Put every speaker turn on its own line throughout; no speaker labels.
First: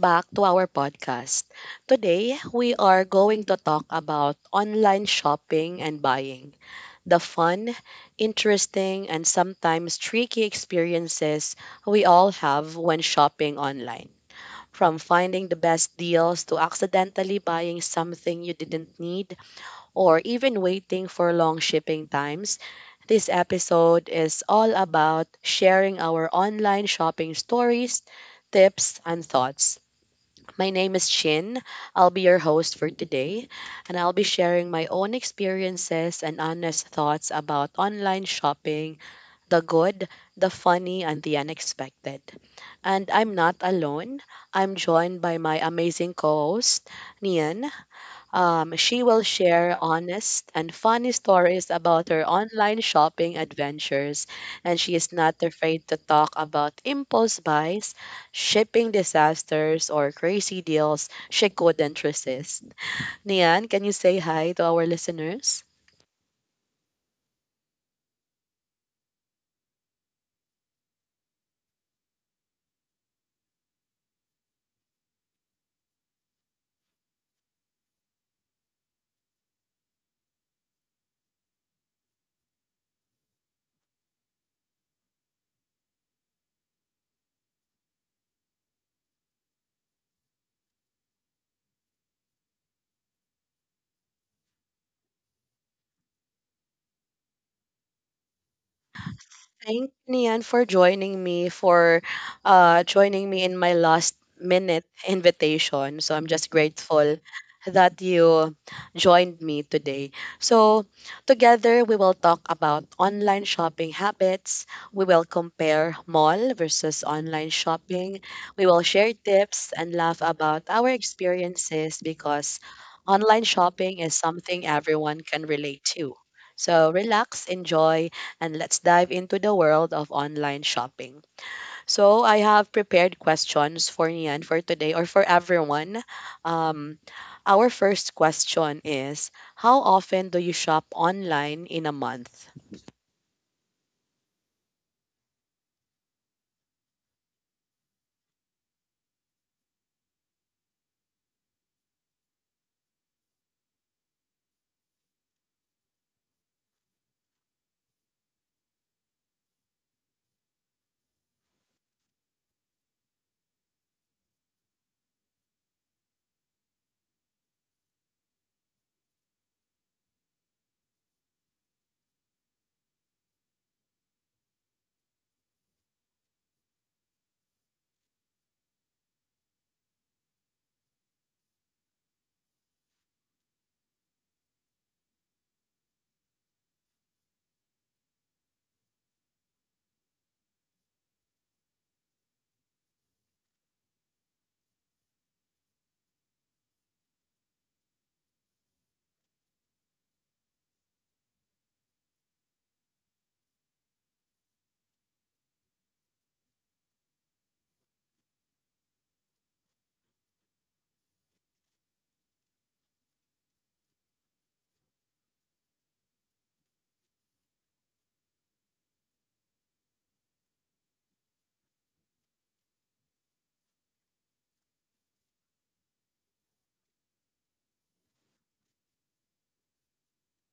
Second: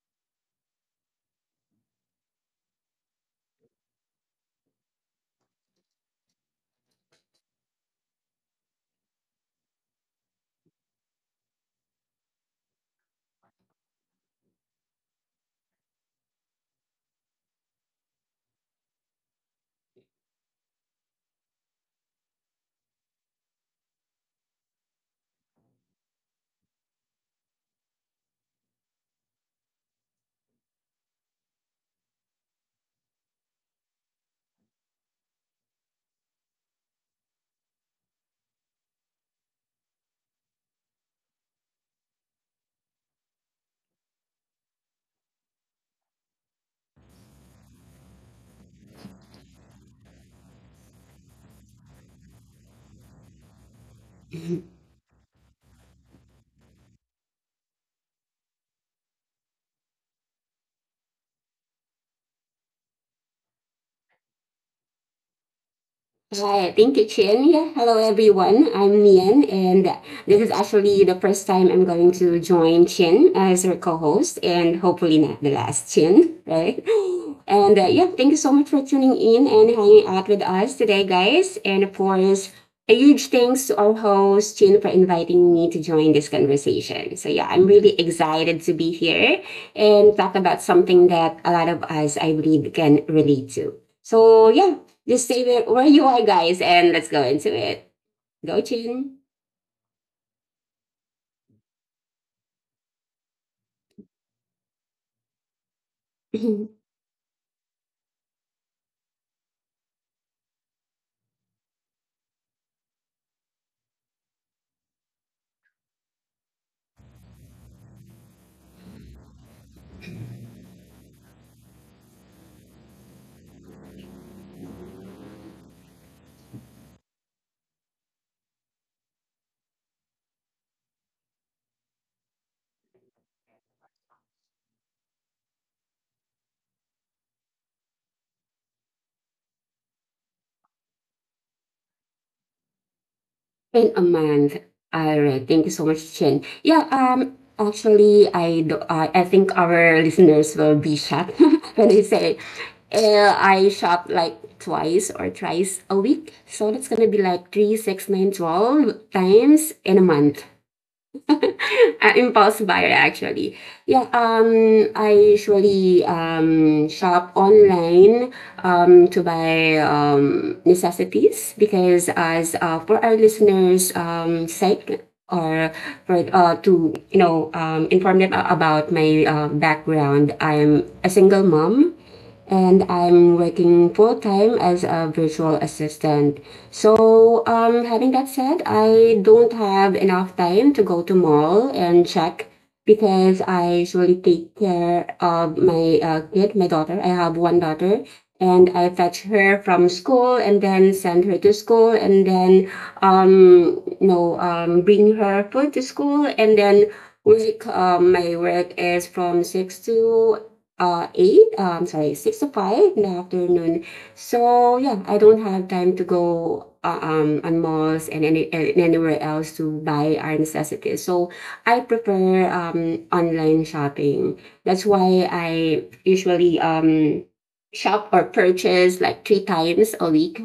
back to our podcast. Today, we are going to talk about online shopping and buying the fun, interesting, and sometimes tricky experiences we all have when shopping online. From finding the best deals to accidentally buying something you didn't need, or even waiting for long shipping times, this episode is all about sharing our online shopping stories, tips, and thoughts. My name is Chin. I'll be your host for today, and I'll be sharing my own experiences and honest thoughts about online shopping the good, the funny, and the unexpected. And I'm not alone. I'm joined by my amazing co host, Nian. She will share honest and funny stories about her online shopping adventures, and she is not afraid to talk about impulse buys, shipping disasters, or crazy deals she couldn't resist. Nian, can you say hi to our listeners?
Hi, thank you, Chin. Yeah, hello everyone. I'm Nian, and this is actually the first time I'm going to join Chin as her co-host, and hopefully not the last, Chin, right? And yeah, thank you so much for tuning in and hanging out with us today, guys. And of course, a huge thanks to our host Chin for inviting me to join this conversation. So yeah, I'm really excited to be here and talk about something that a lot of us, I believe, can relate to. So yeah, just say that where you are, guys, and let's go into it. Go, Chin.
Thank you, Nian, for joining me in my last minute invitation. So I'm just
Been
grateful that you joined me today. So together we will talk about online shopping habits. We will compare mall versus online shopping. We will share tips and laugh about our experiences because online shopping is something everyone can relate to. So relax, enjoy, and let's dive into the world of online shopping. So, I have prepared questions for Nian for today or for everyone. Um, our first question is, how often do you shop online in a month?
a month. All right. Thank you so much, Chin. Yeah. Actually, I do, I think our listeners will be shocked when they say, I shop like twice or thrice a week. So that's gonna be like three, six, nine, 12 times in a month. Impulse buyer actually. Yeah, I usually shop online, to buy necessities, because, as for our listeners' sake, or for to inform them about my background, I'm a single mom and I'm working full time as a virtual assistant. So, having that said, I don't have enough time to go to mall and check because I usually take care of my kid, my daughter. I have one daughter, and I fetch her from school and then send her to school and then bring her food to school and then work. My work is from six to eight, sorry, six to five in the afternoon. So yeah, I don't have time to go on malls and anywhere else to buy our necessities, so I prefer online shopping. That's why I usually shop or purchase like three times a week.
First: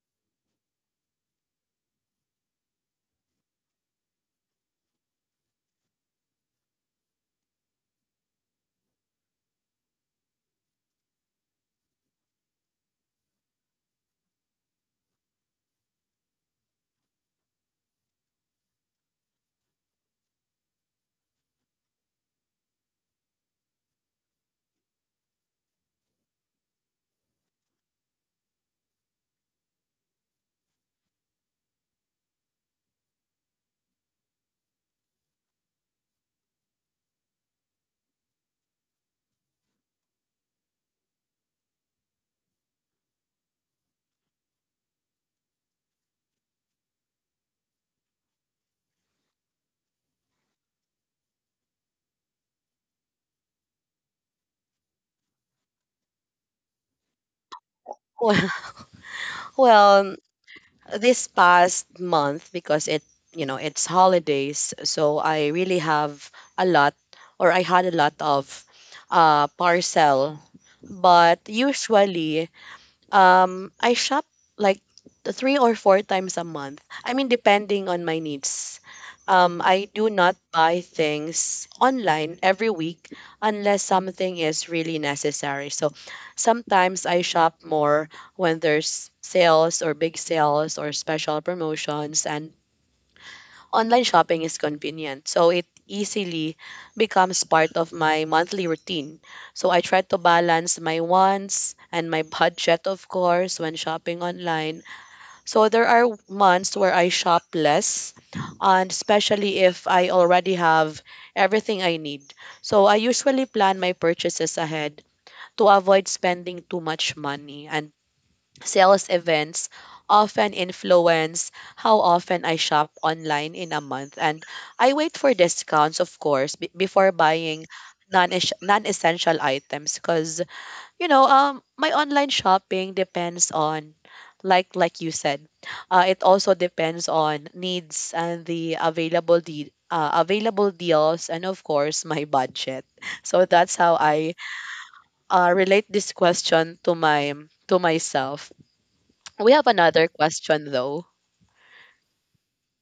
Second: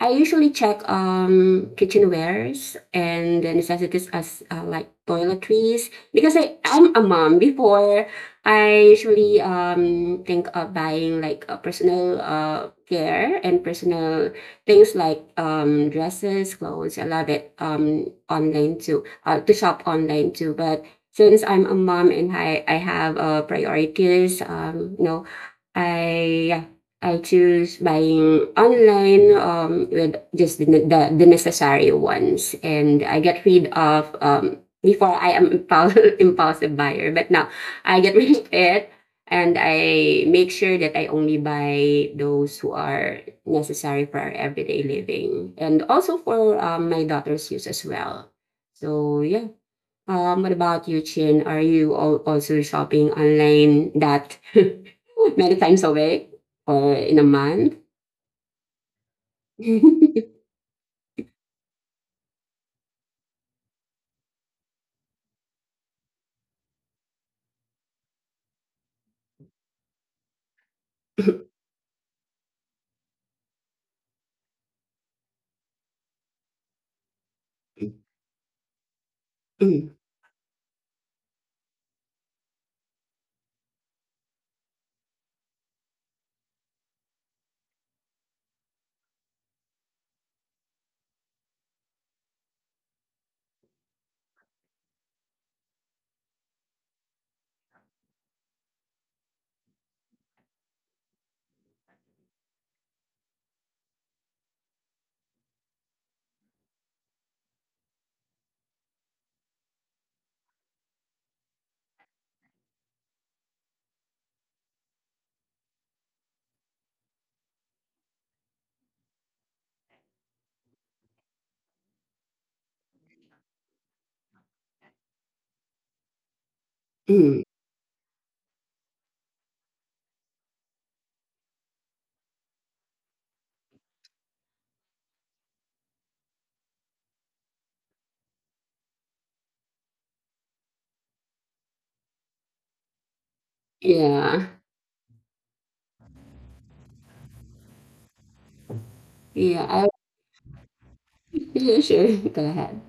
I usually check kitchenwares and the necessities, as like toiletries, because I'm a mom. Before, I usually think of buying like a personal care and personal things like dresses, clothes. I love it online too, to shop online too. But since I'm a mom and I have priorities, I I choose buying online with just the necessary ones, and I get rid of. Before, I am impulsive, impulsive buyer, but now I get rid of it, and I make sure that I only buy those who are necessary for our everyday living and also for my daughter's use as well. So yeah. What about you, Chin? Are you also shopping online that many times a week or in a month?
Well, well, this past month, because it's holidays, so I really have a lot, or I had a lot of parcel, but usually, I shop like three or four times a month. I mean, depending on my needs. I do not buy things online every week unless something is really necessary. So sometimes I shop more when there's sales or big sales or special promotions, and online shopping is convenient, so it easily becomes part of my monthly routine. So I try to balance my wants and my budget, of course, when shopping online. So there are months where I shop less, and especially if I already have everything I need. So I usually plan my purchases ahead to avoid spending too much money. And sales events often influence how often I shop online in a month, and I wait for discounts, of course, before buying non non essential items. Because you know, my online shopping depends on, like you said, it also depends on needs and the available available deals, and of course my budget. So that's how I
Yeah,
relate this question to my to myself. We
yeah.
have
I
another question though.
Yeah, sure. Go ahead.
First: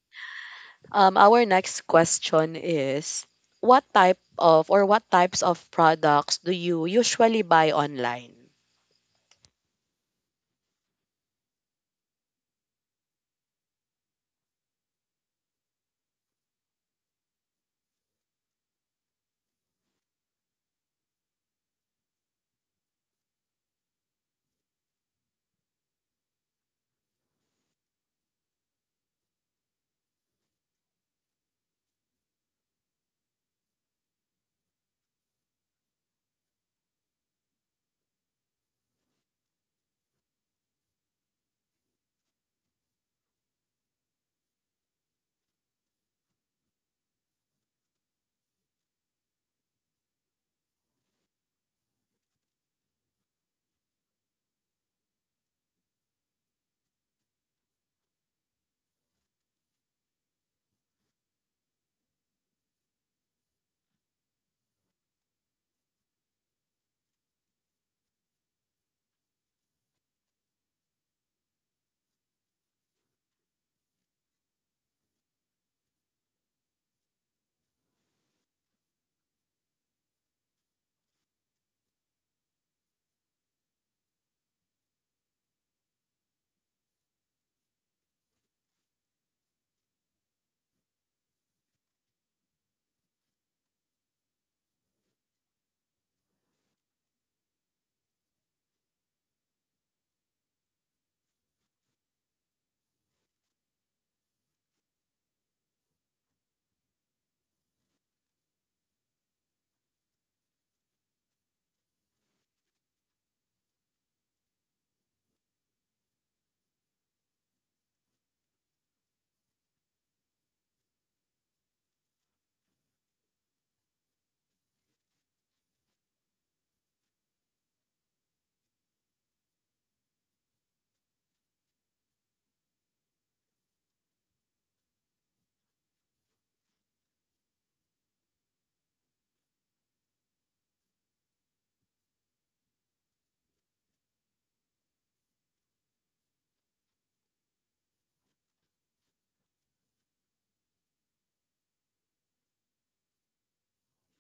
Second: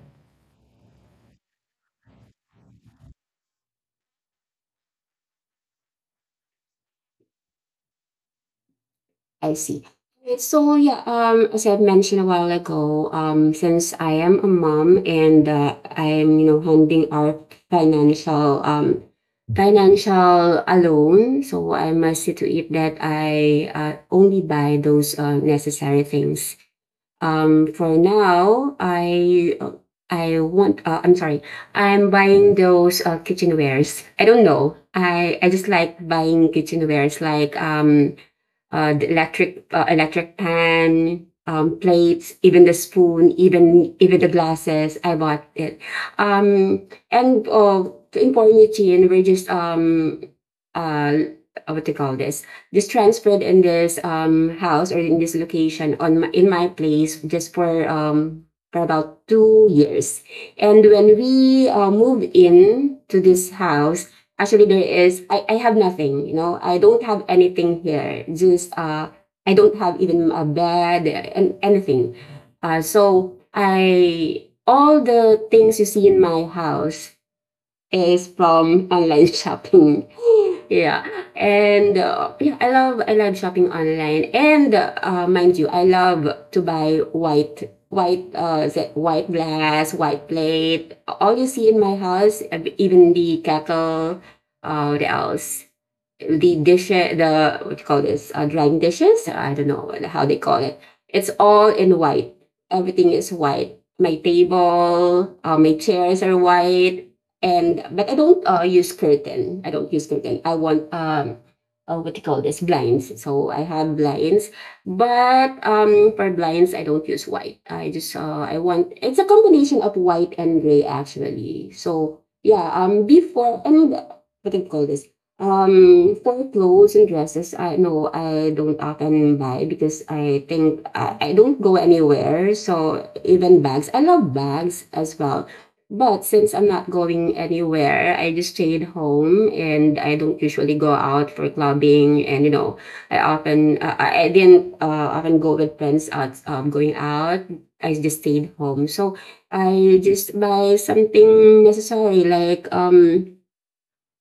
Our next question is, what type of, or what types of products do you usually buy online?
I see. So yeah, as I've mentioned a while ago, since I am a mom and I am handling our financial um financial alone, so I must see to it that I only buy those necessary things. For now, I want. I'm sorry. I'm buying those kitchenwares. I don't know. I just like buying kitchenwares like the electric pan, plates, even the spoon, even the glasses. I bought it. And in quarantine, we're just, uh, what do you call this, just transferred in this house or in this location, in my place, just for about 2 years. And when we moved in to this house, actually, I have nothing. I don't have anything here, just, I don't have even a bed and anything. So, I, all the things you see in my house is from online shopping. Yeah, and yeah, I love shopping online, and mind you, I love to buy white, is it white glass, white plate. All you see in my house, even the kettle, what else? The dish, the what you call this, drying dishes, I don't know how they call it. It's all in white. Everything is white. My table, my chairs are white. And, but I don't use curtain. I want, what you call this, blinds. So I have blinds, but for blinds I don't use white. I want, it's a combination of white and gray, actually. So yeah, before, and what do you call this, for clothes and dresses, I no, I don't often buy because I think I don't go anywhere. So even bags, I love bags as well. But since I'm not going anywhere, I just stayed home and I don't usually go out for clubbing. And you know, I didn't often go with friends out, going out. I just stayed home. So I just buy something necessary like,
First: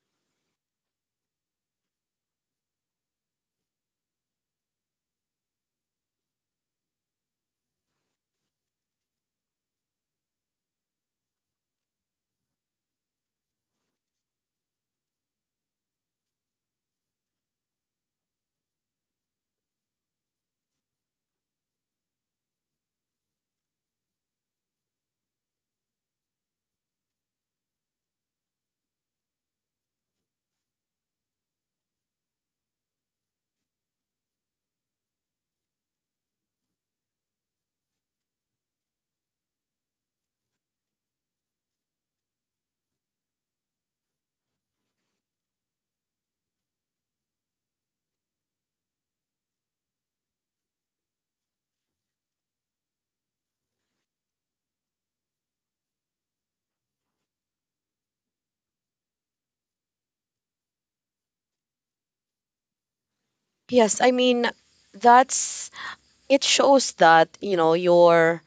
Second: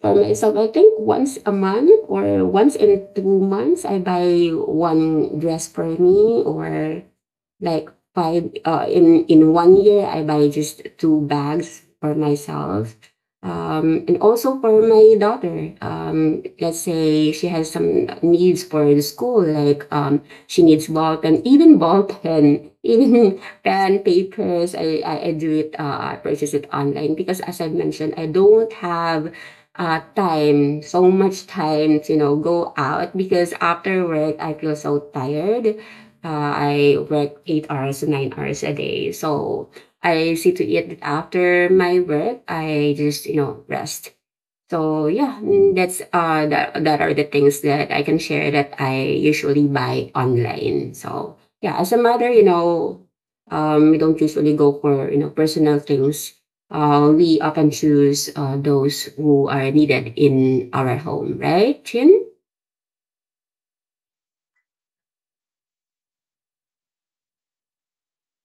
for myself, I think once a month or once in 2 months, I buy one dress for me, or like five in 1 year I buy just two bags for myself. And also for my daughter. Let's say she has some needs for the school, like, she needs ball pen, even ball pen, even pen papers. I do it. I purchase it online because, as I mentioned, I don't have so much time to go out because after work I feel so tired. I work 8 hours, 9 hours a day, so I see to it that after my work I just rest. So yeah, that are the things that I can share that I usually buy online. So yeah, as a mother, you know, we don't usually go for personal things. We often choose those who are needed in our home, right, Chin?
Yes, I mean that's, it shows that, you know,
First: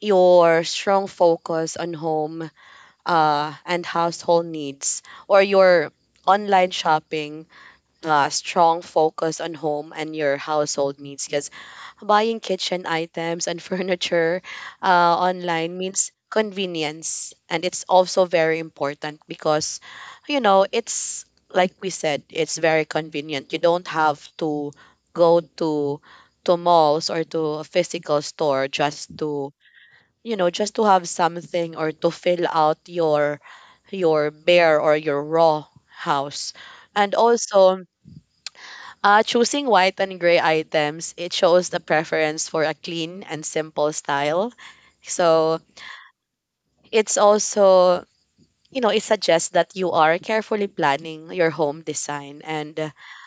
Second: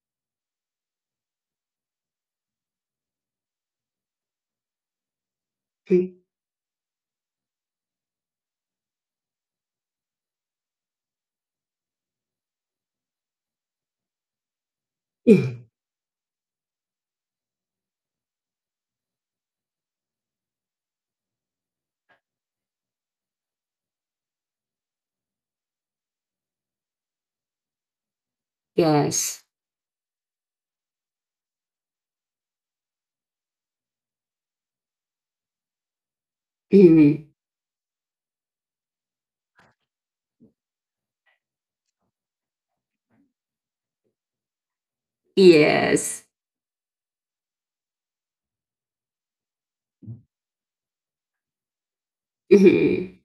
your strong focus on home and household needs, or your
Mm.
online shopping strong focus on home and your household needs, because buying kitchen items and furniture uh, online means convenience, and it's also very important because, you know, it's like we said, it's very convenient. You don't have to go to malls or to a physical store just
Yes.
to, you know, just to have something or to fill out your bare or your raw house. And
Mm.
also choosing white and gray items, it shows the preference for a clean and simple style. So
Yes.
it's also, you know, it suggests that you are carefully planning your home design. And
Mhm.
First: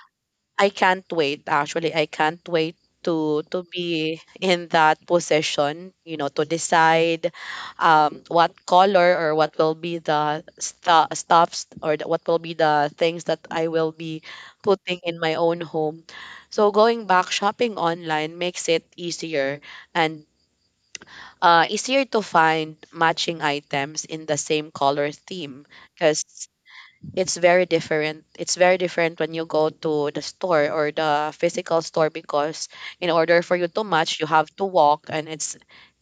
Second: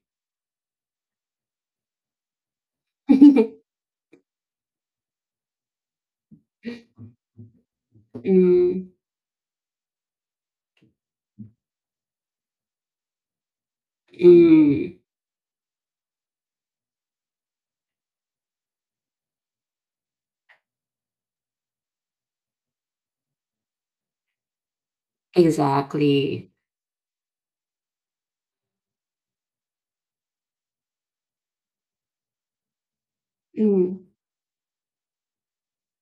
I can't wait. Actually, I can't wait to be in that position, you know, to decide what
Mm.
color or what will be the stuffs, or the, what will be the things that I will be
Mm.
putting in my own home. So going back, shopping online makes it easier and easier to find matching items in the same color theme, because
Exactly.
it's very different. It's very different when you go to the store or the physical store, because in order for you to
Mm.
match, you have to walk, and it's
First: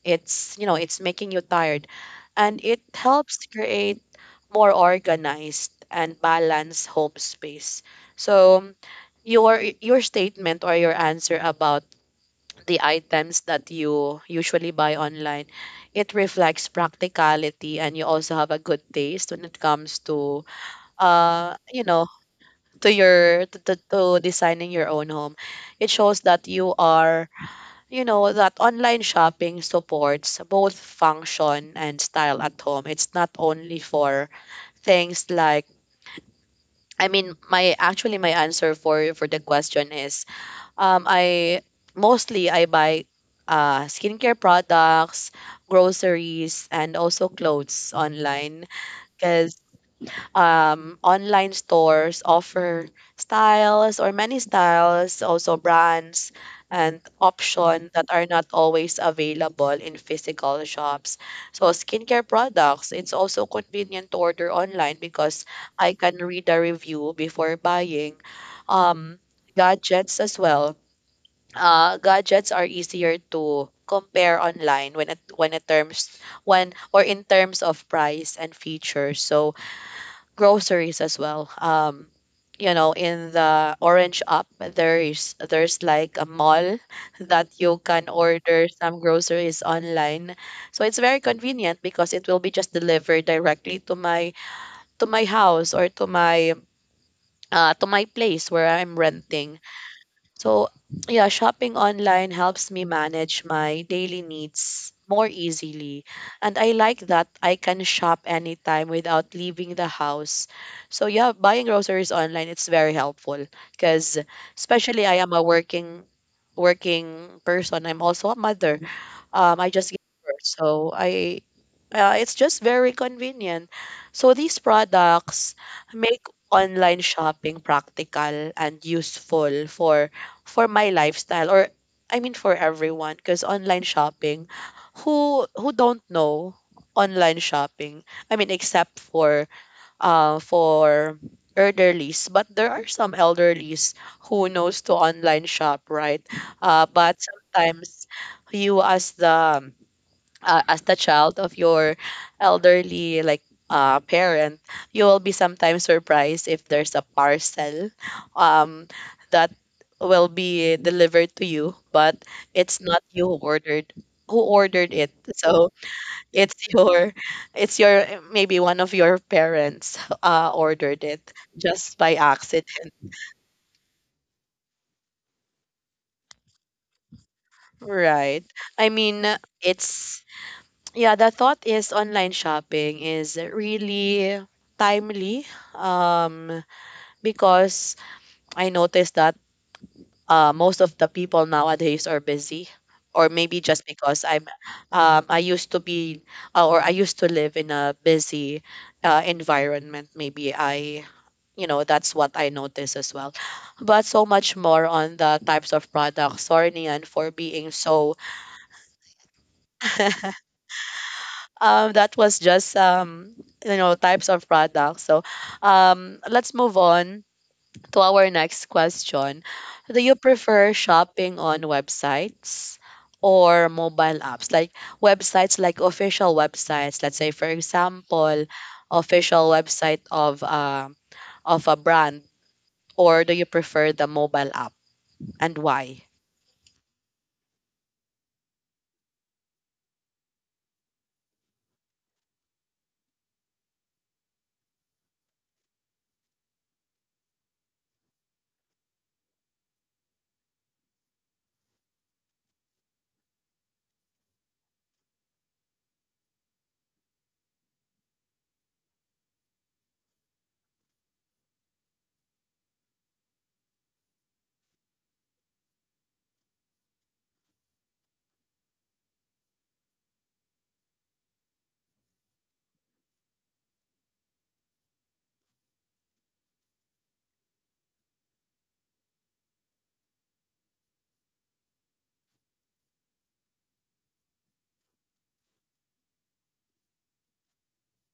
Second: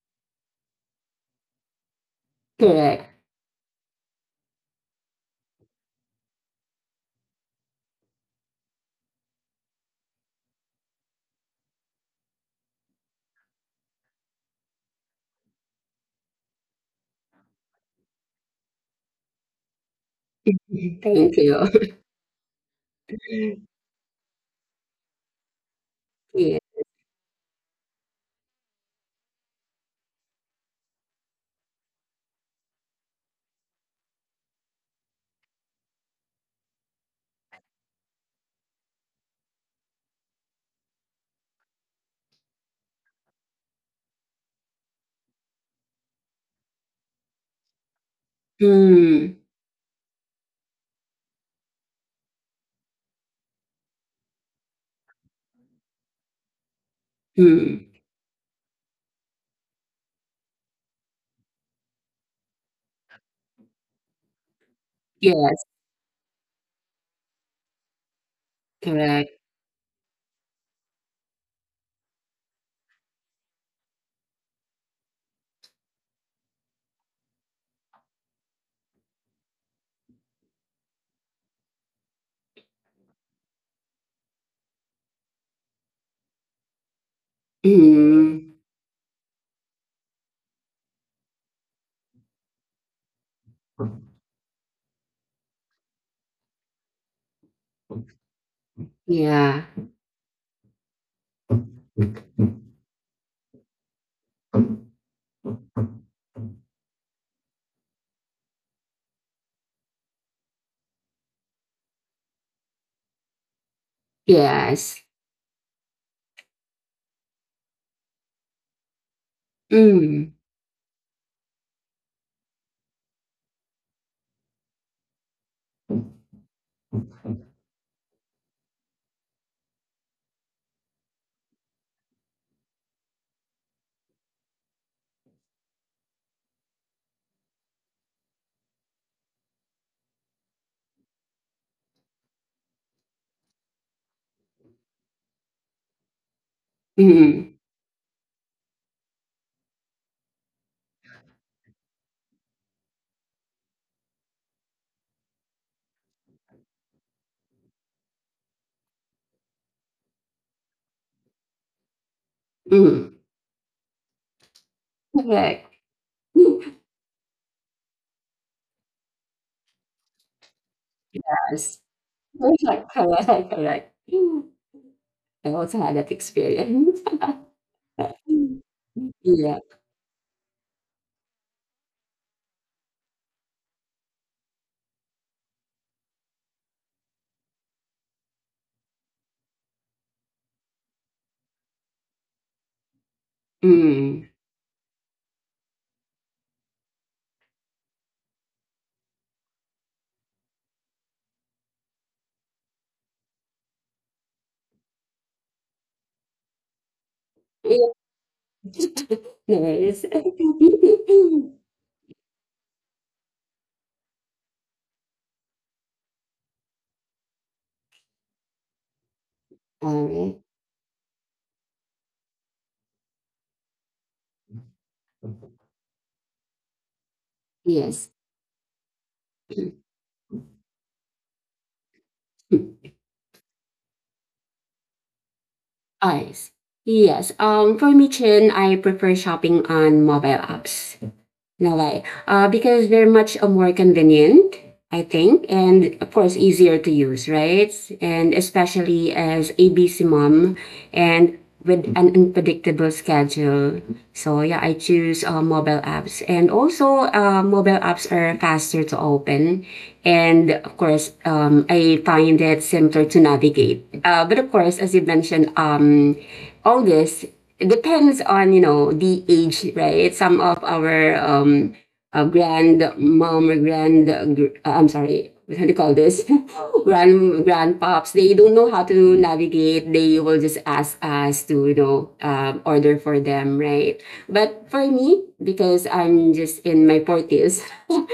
it's you know, it's making you tired. And it
Correct.
helps to create more organized and balanced home space. So your statement or your answer about the items that you usually buy online, it reflects practicality, and you also have a good taste when it comes to
Thank you.
you know, to your to designing your own home. It shows that
Yeah.
you are, you know, that online shopping supports both function and style at home. It's not only for things like, I mean, my, actually my answer for the question is, I mostly I buy skincare products, groceries, and also clothes online.
Mm,
Online stores offer styles or many styles, also brands and
mm.
options that are not always available in physical shops. So skincare products, it's also convenient to order online because
Yes,
I can read a review before buying. Um,
correct.
Gadgets as well. Gadgets are easier to compare online when it terms, when or in terms of price and features. So groceries as well. You know, in the Orange Up, there's like a mall that you can
Mm,
order some groceries online. So it's very convenient because it will be just delivered directly to my house or to my place where I'm renting.
yeah.
So, yeah, shopping online helps me manage my daily needs more easily. And I like that I can shop anytime without leaving the house. So, yeah, buying groceries online, it's very helpful because,
Yes.
especially I am a working person. I'm also a mother. I just gave
Mm,
birth. So, I it's just very convenient. So these products make online shopping practical and useful for my lifestyle, or I mean for everyone, because online shopping, who don't know online shopping, I mean except for elderlies. But there are some elderlies who knows to online shop, right? But
mm,
sometimes you, as the child of your elderly, like parent, you will be sometimes surprised if there's a parcel um, that will be delivered to you, but it's not
mm.
you who ordered it.
Correct.
So it's your it's your maybe one of your parents ordered it
Yes.
just by accident.
Correct, correct, correct. I also had that experience.
Right. I mean,
Yeah.
it's, yeah, the thought is online shopping is really timely, um, because I noticed that most of the people nowadays are busy, or maybe just because
Mm.
I'm I used to be or I used to live in a busy environment. Maybe I, you know, that's what I noticed as well. But so much more on the types of products. Sorry, Nian, for being
Yeah.
so
Nice.
that was just you know, types of products. So let's move on to our next question. Do
All
you
right.
prefer shopping on websites or mobile apps? Like, websites, like official websites. Let's say, for
Yes.
example, official website of a brand, or do you prefer the mobile app, and why?
Eyes. Yes. For me, Chin, I prefer shopping on mobile apps. No way. Because they're much more convenient, I think, and of course easier to use, right? And especially as ABC mom, and with an unpredictable schedule. So yeah, I choose mobile apps, and also mobile apps are faster to open, and of course, I find it simpler to navigate. But of course, as you mentioned, all this depends on the age, right? Some of our grandmom, or I'm sorry, what do you call this? Grandpops. They don't know how to navigate. They will just ask us to, order for them, right? But for me, because I'm just in my forties,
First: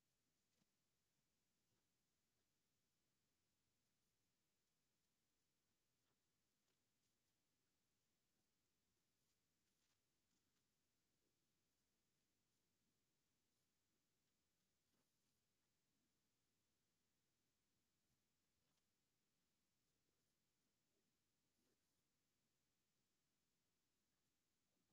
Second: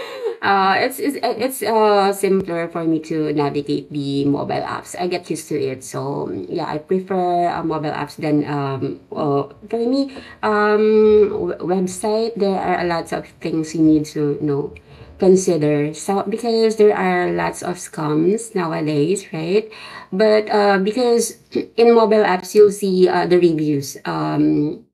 It's simpler for me to navigate the mobile apps. I get used to it, so yeah, I prefer mobile apps than. For me, website, there are a lot of things you need to know, consider. So because there are lots of scams nowadays, right? But because, in mobile apps you'll see, the reviews. Um,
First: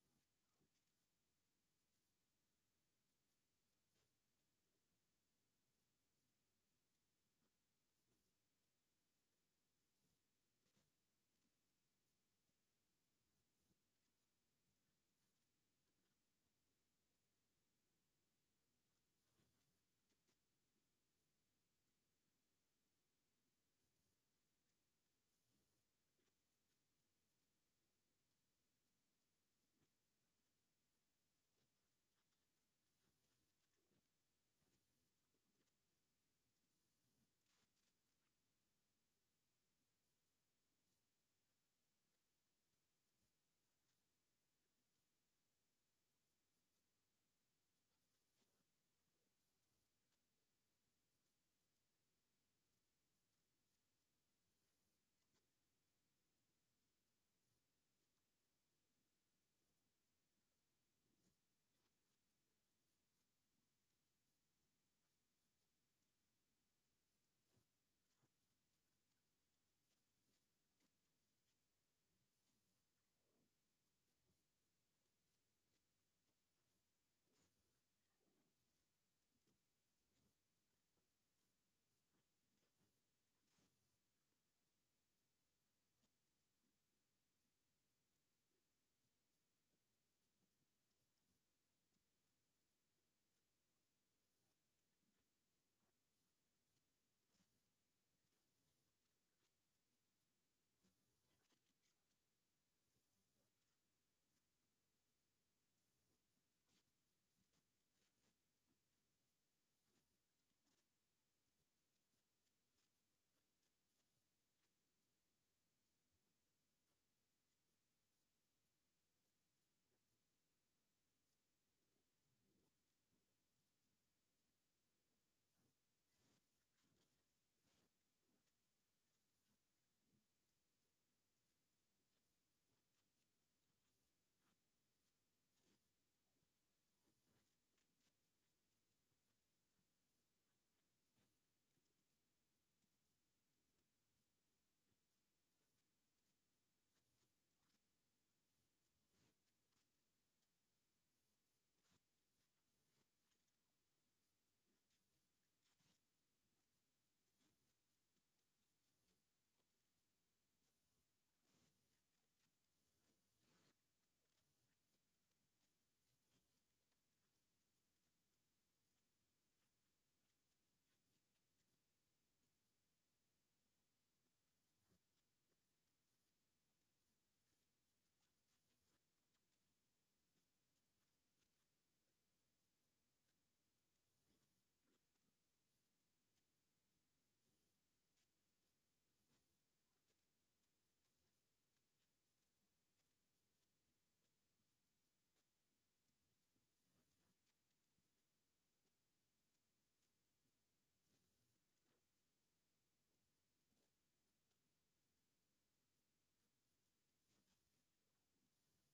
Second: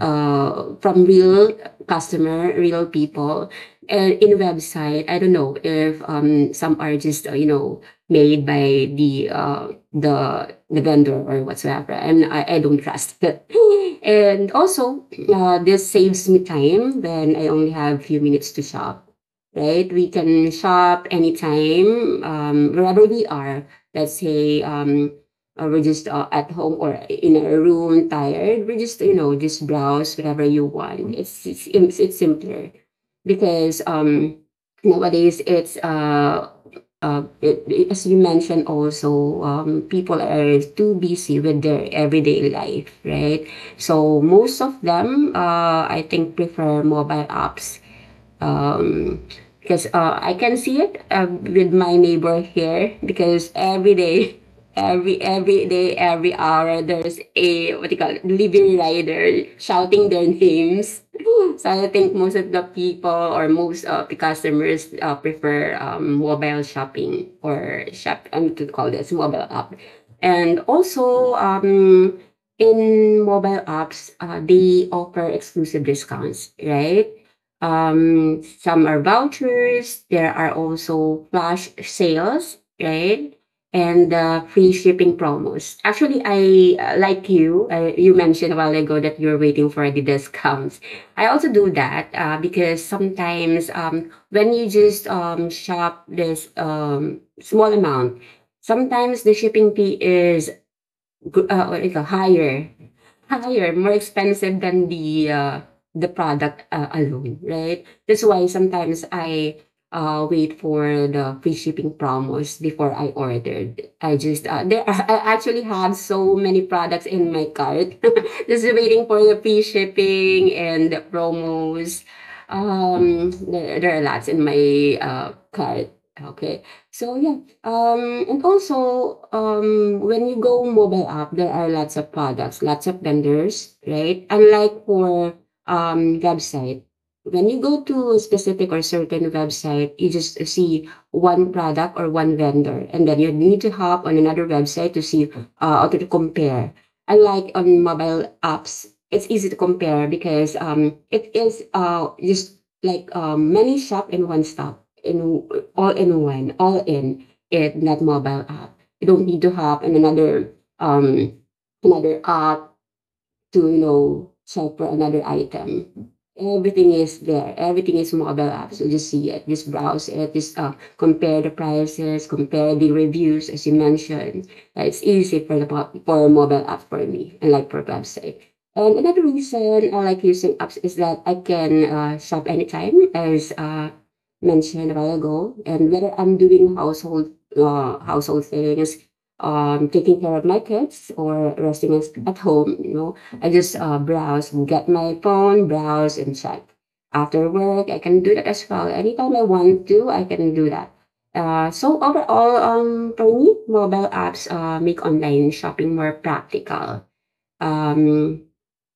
uh, From real customer, real people. And in website, I don't know if, some are just, made by the vendor or whatsoever, and I don't trust that. And also, this saves me time when I only have few minutes to shop. Right, we can shop anytime, wherever we are. Let's say, we're just at home or in a room, tired. We just just browse whatever you want. It's simpler because nowadays, as you mentioned, also, people are too busy with their everyday life, right? So most of them, I think, prefer mobile apps, um, because I can see it with my neighbor here. Because every day, every day, every hour, there's a, what do you call it, delivery rider shouting their names. So I think most of the people or most of the customers prefer mobile shopping or shop. I'm to call this mobile app. And also, in mobile apps, they offer exclusive discounts, right? Some are vouchers. There are also flash sales, right? And free shipping promos. Actually, I like you. You mentioned a while ago that you're waiting for the discounts. I also do that because sometimes when you just shop this small amount, sometimes the shipping fee is what do you call, higher, more expensive than the product alone, right? That's why sometimes I wait for the free shipping promos before I ordered. I just there are, I actually have so many products in my cart, just waiting for the free shipping and the promos. There are lots in my cart. Okay, so yeah, and also, when you go mobile app, there are lots of products, lots of vendors, right? Unlike for website, when you go to a specific or certain website, you just see one product or one vendor, and then you need to hop on another website to see, or to compare. Unlike on mobile apps, it's easy to compare because it is just like many shop in one stop in all in one all in it in that mobile app. You don't need to have um another app to, you know, shop for another item. Everything is there. Everything is mobile app. So just see it, just browse it, just compare the prices, compare the reviews, as you mentioned. It's easy for for mobile app for me, unlike for website. And another reason I like using apps is that I can shop anytime, as mentioned a while ago. And whether I'm doing household things, taking care of my kids, or resting at home, you know, I just browse and get my phone, browse and check. After work, I can do that as well. Anytime I want to, I can do that. So overall, for me, mobile apps make online shopping more practical. Um,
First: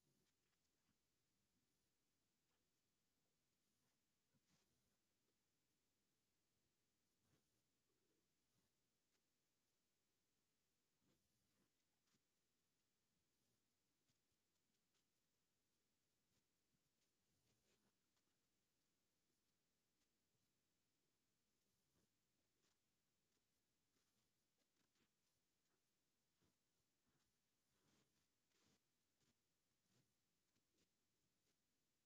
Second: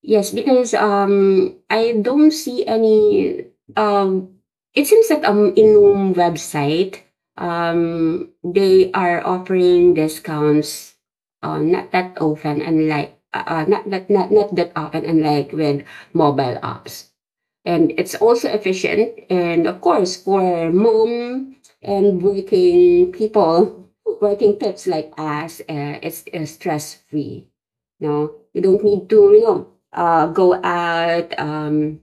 Yes, because I don't see any. Um, it seems that in Noom website, they are offering discounts. Not that often, unlike with mobile apps, and it's also efficient, and of course for mom and working people, working types like us, it's, stress free. No, you don't need to, go out,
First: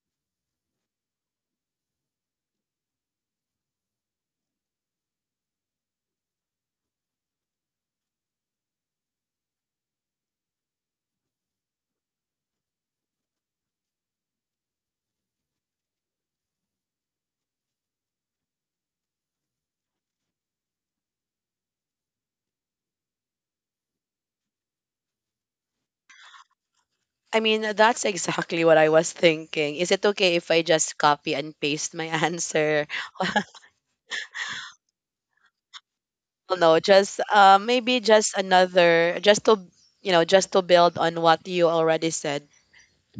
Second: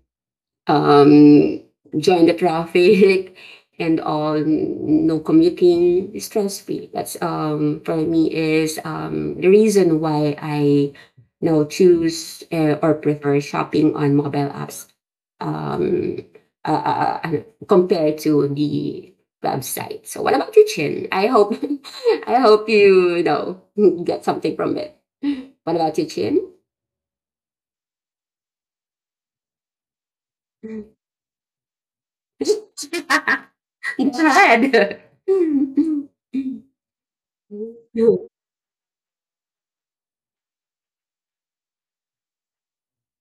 um, join the traffic and all, no commuting, stress free. That's, for me, is the reason why I you choose, or prefer shopping on mobile apps, um uh, uh, uh, compared to the website. So what about you, Chin? I hope I hope get something from it. What about you, Chin?
I mean, that's exactly what I was thinking. Is it okay if I just copy and paste my answer?
God.
Well, no, just maybe just another, just to, you know, just to build on what you already said.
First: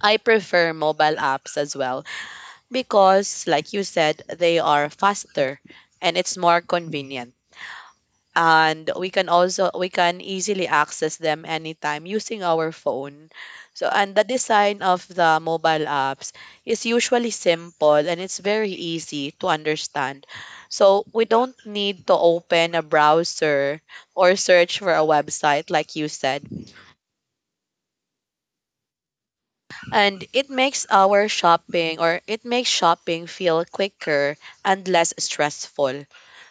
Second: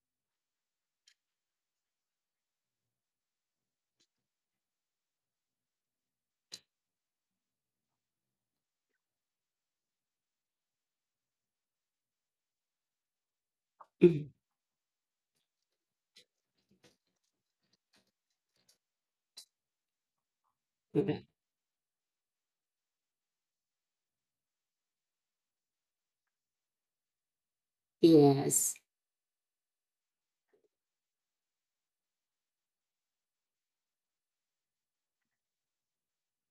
I prefer mobile apps as well because, like you said, they are faster and it's more convenient, and we can easily access them anytime using our phone. So, and the design of the mobile apps is usually simple and it's very easy to understand, so we don't need to open a browser or search for a website, like you said.
Yes,
And it makes our shopping, or it makes shopping feel quicker and less stressful.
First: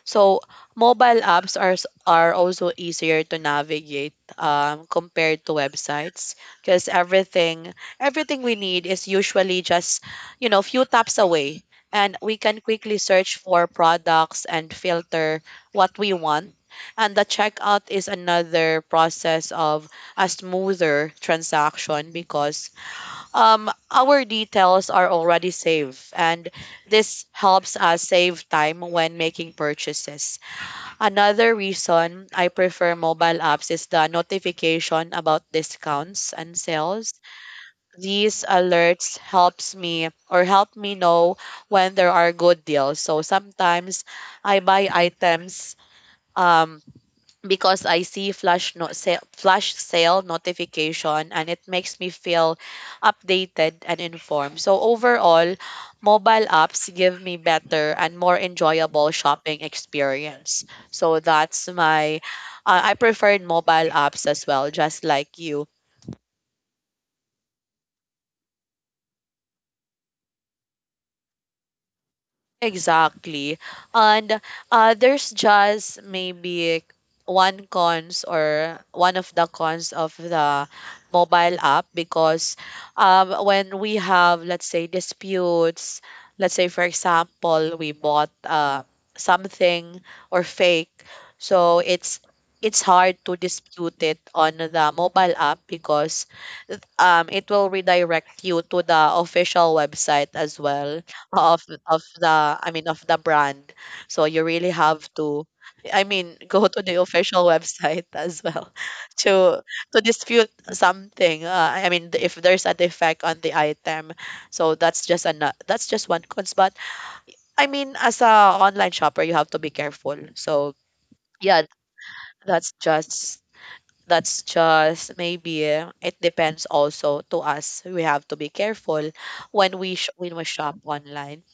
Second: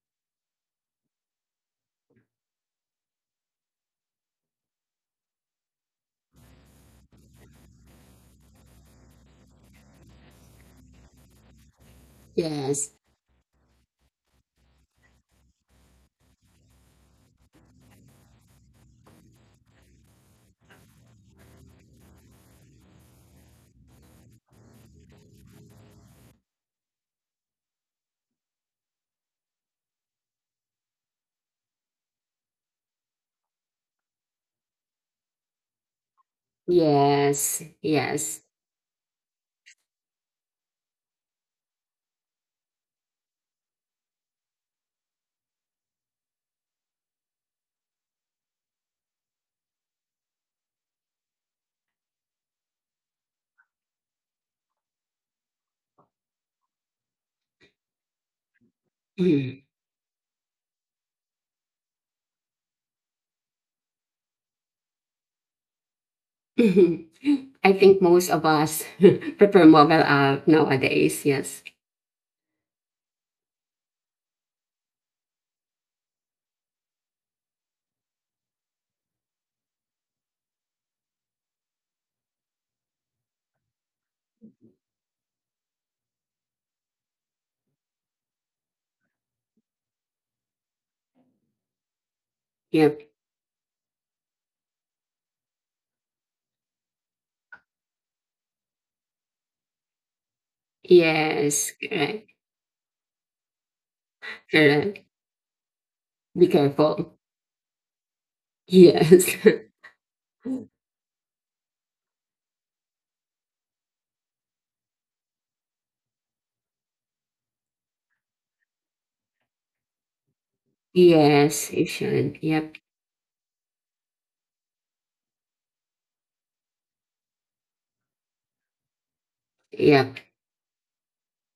So mobile apps are are also easier to navigate compared to websites, because everything we need is usually just, you know, few taps away, and we can
yes,
quickly search for products and filter what we want. And the checkout is another process of a smoother transaction because, our details are already saved, and this helps us save time when making purchases. Another reason I prefer mobile apps is the notification about discounts and sales.
yes, yes.
These alerts helps me, or help me, know when there are good deals. So sometimes I buy items um because I see flash not sale, flash sale notification, and it makes me feel updated and informed. So overall, mobile apps give me better and more enjoyable shopping experience. So that's my I preferred mobile apps as well, just like you.
I think most of us prefer mobile app nowadays. Yes,
Exactly. And There's just maybe one cons or one of the cons of the mobile app because when we have, let's say, disputes, let's say, for example, we bought something or fake, so it's
yep,
hard to dispute it on the mobile app because it will redirect you to the official website as well of
yes,
of
correct,
the I mean of the brand. So you really
correct.
have to I mean
Be
go to the
careful.
official website as well
Yes,
to to dispute something. I mean if there's a defect on the item. So that's just one cons. But I mean as a online shopper you have to be careful. So yeah,
yes, you should.
that's
Yep,
just that's just maybe it depends also to us. We have to be careful when
yep,
when we shop online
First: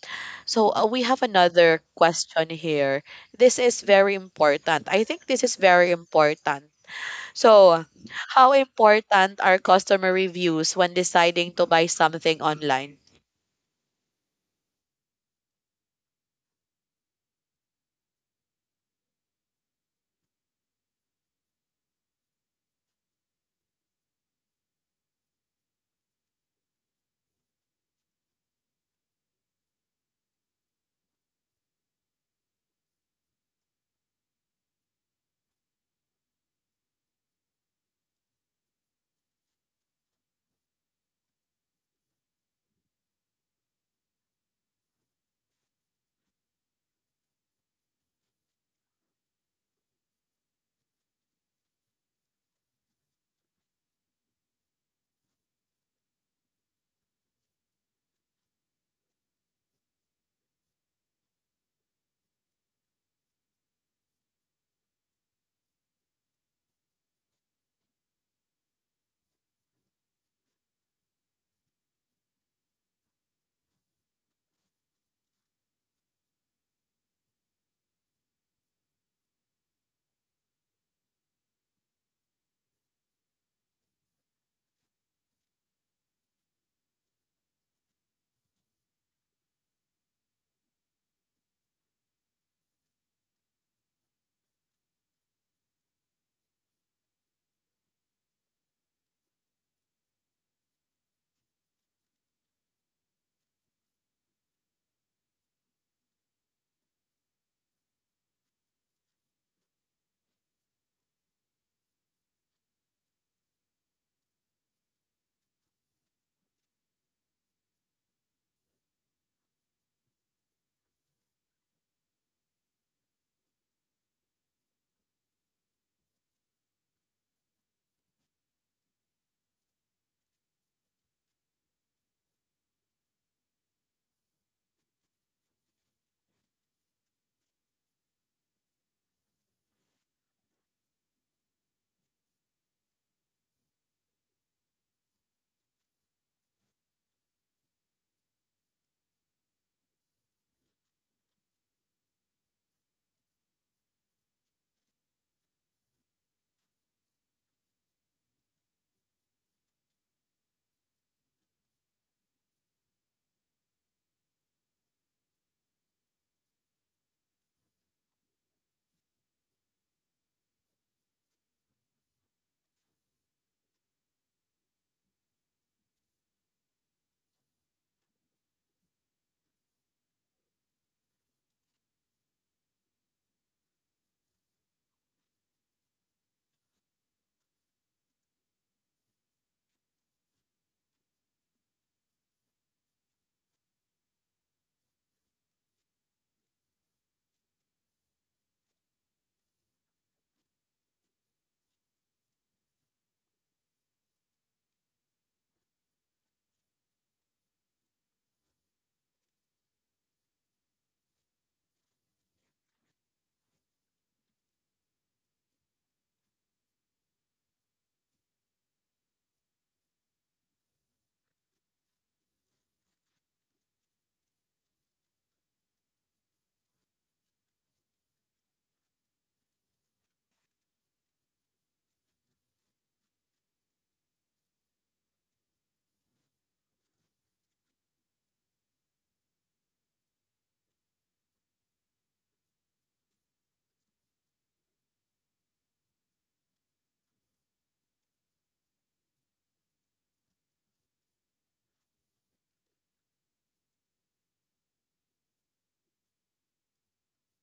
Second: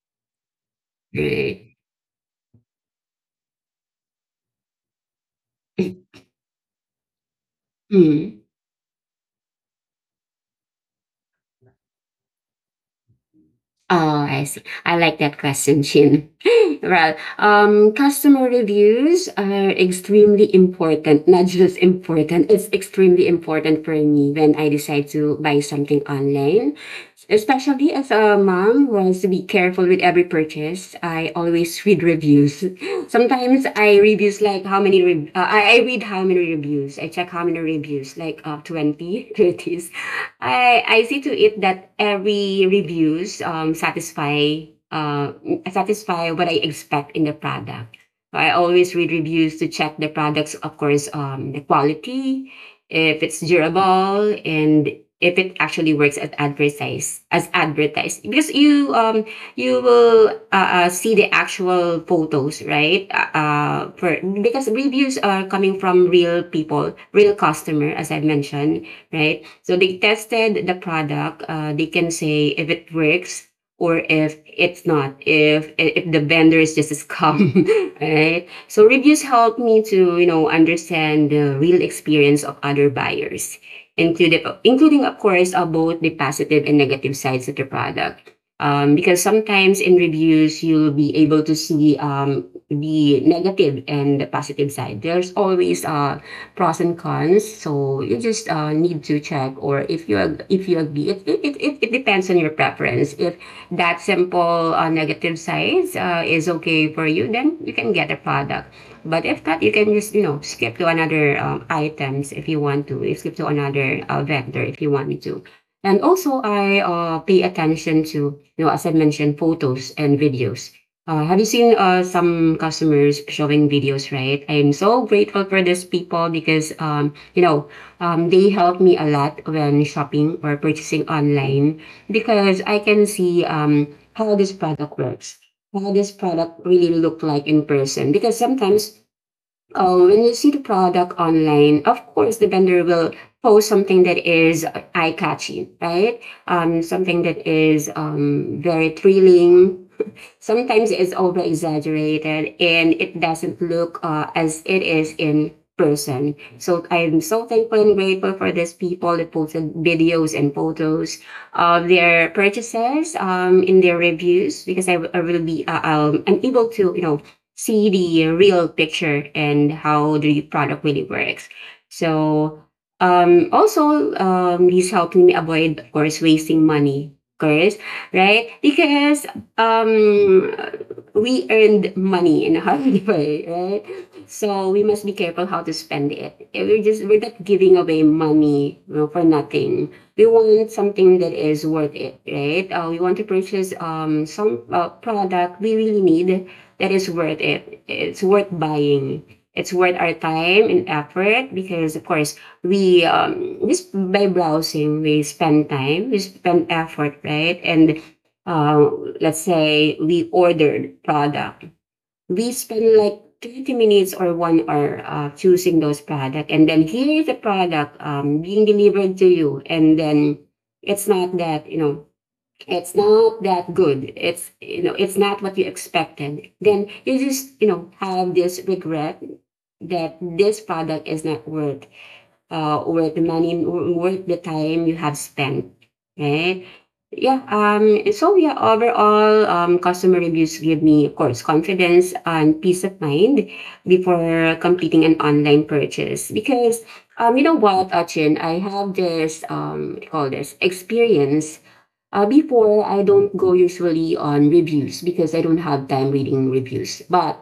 so we have
right.
another question here. This is very important. I think this is very important. So, how important are customer reviews when deciding to buy something online?
Oh, I see. I like that question, Chin. Well, customer reviews are extremely important. Not just important, it's extremely important for me when I decide to buy something online. Especially as a mom who has to be careful with every purchase, I always read reviews. Sometimes I reviews like how many I read how many reviews. I check how many reviews, like, 20, thirties. I see to it that every reviews satisfy what I expect in the product. So, I always read reviews to check the products, of course, the quality, if it's durable, and if it actually works as advertised. Because you, you will see the actual photos, right? For because reviews are coming from real people, real customer, as I mentioned, right? So they tested the product. They can say if it works or if it's not. If the vendor is just a scam, right? So reviews help me to, understand the real experience of other buyers, including of course, both the positive and negative sides of the product. Because sometimes in reviews, you'll be able to see, the negative and the positive side. There's always, pros and cons, so you just need to check. Or if you agree, it depends on your preference. If that simple negative size is okay for you, then you can get a product. But if not, you can just skip to another items if you want to. You skip to another vector if you want to. And also, I pay attention to, as I mentioned, photos and videos. Have you seen some customers showing videos, right? I'm so grateful for these people because, they help me a lot when shopping or purchasing online because I can see, how this product works, how this product really look like in person. Because sometimes when you see the product online, of course the vendor will post something that is eye catching, right? Something that is very thrilling, sometimes it's over exaggerated and it doesn't look as it is in person. So I'm so thankful and grateful for these people that posted videos and photos of their purchases in their reviews because I will be I'm able to see the real picture and how the product really works. So also this helped me avoid of course wasting money. Of course, right? Because um we earned money in a hard way, right? So we must be careful how to spend it. We're not giving away money, for nothing. We want something that is worth it, right? We want to purchase some product we really need that is worth it. It's worth buying. It's worth our time and effort because, of course, we, just by browsing, we spend time, we spend effort, right? And uh, let's say we ordered product, we spend like 30 minutes or 1 hour choosing those product, and then here is the product being delivered to you, and then it's not that, it's not that good, it's not what you expected. Then you just have this regret that this product is not worth the money, worth the time you have spent, right? Yeah, and so yeah, overall, customer reviews give me, of course, confidence and peace of mind before completing an online purchase. Because, you know what, Achin, I have this, what do you call this, experience. Before, I don't go usually on reviews because I don't have time reading reviews. But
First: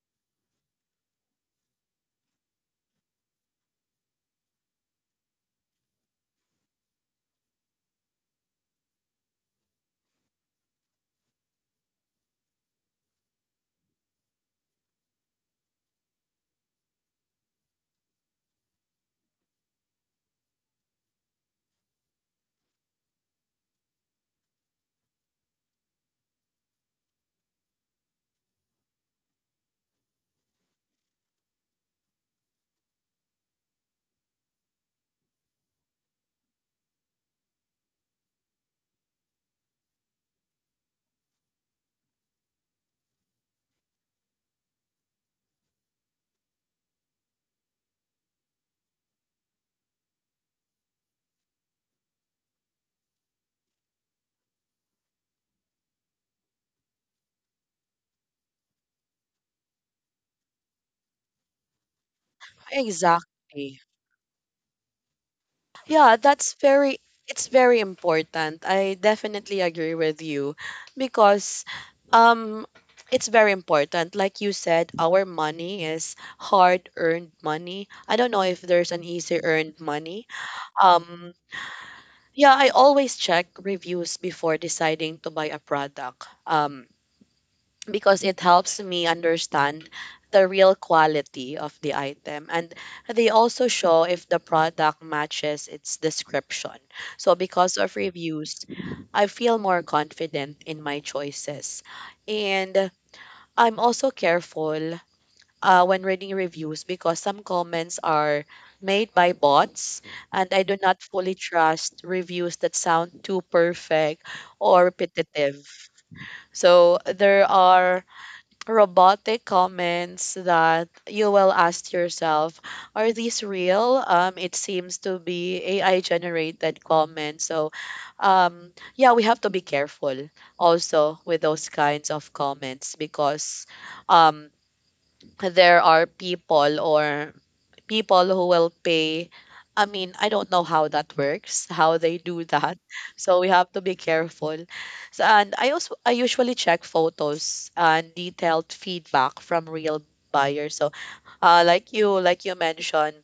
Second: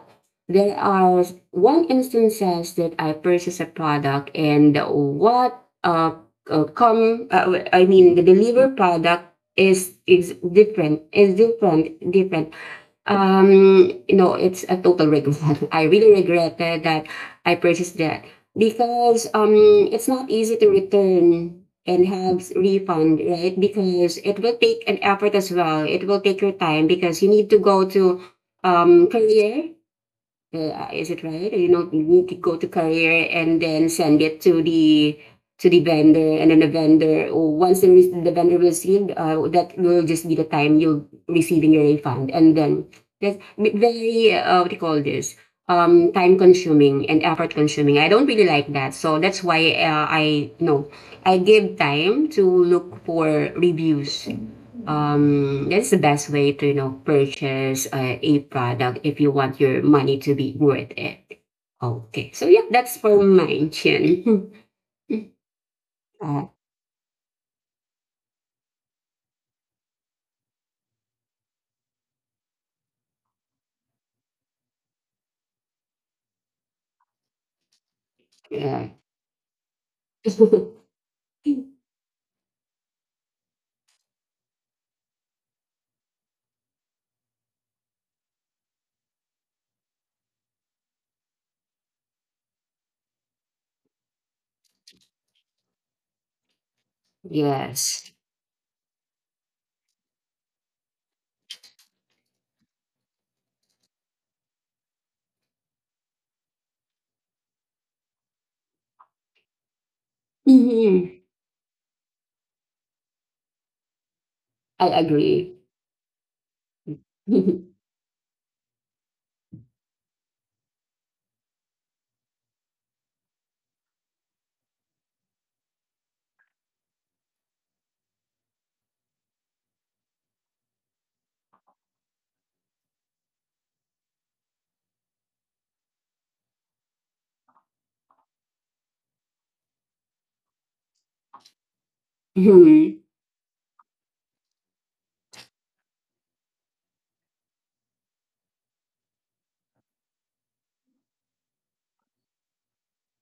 there are one instances that I purchase a product, and what uh, come I mean, the deliver product is different, it's a total regret. I really regretted that I purchased that because it's not easy to return and have refund, right? Because it will take an effort as well. It will take your time because you need to go to, career. Is it right? You could go to career and then send it to the vendor, and then the vendor, or once the vendor received, that will just be the time you'll receiving your refund. And then that's very, what do you call this? Time consuming and effort consuming. I don't really like that, so that's why, I, no, I give time to look for reviews. That's the best way to purchase a product if you want your money to be worth it. Okay, so yeah, that's for mine,
Exactly.
Chin. uh,
Yeah, that's very it's very important. I definitely agree with you because um it's very important. Like you said, our money is hard earned money. I don't know if
yeah.
there's an easy earned money. Um Yeah, I always check reviews before deciding to buy a product because it helps me understand the real quality of the item. And they also show if the product matches its description. So, because of
Yes.
reviews, I feel more confident in my choices. And I'm also careful when reading reviews because some comments are made by bots and I do not
Mhm.
fully trust reviews that sound too perfect or
I agree.
repetitive. So there are robotic comments that you will ask yourself, are these real? It seems to be AI generated comments. So yeah, we have to be careful also with those kinds of comments because um, there are people who will pay I mean, I don't know how that works, how they do that.
Mhm.
So we have to be careful. So, and I also I usually check photos and detailed feedback from real buyers. So, like you mentioned,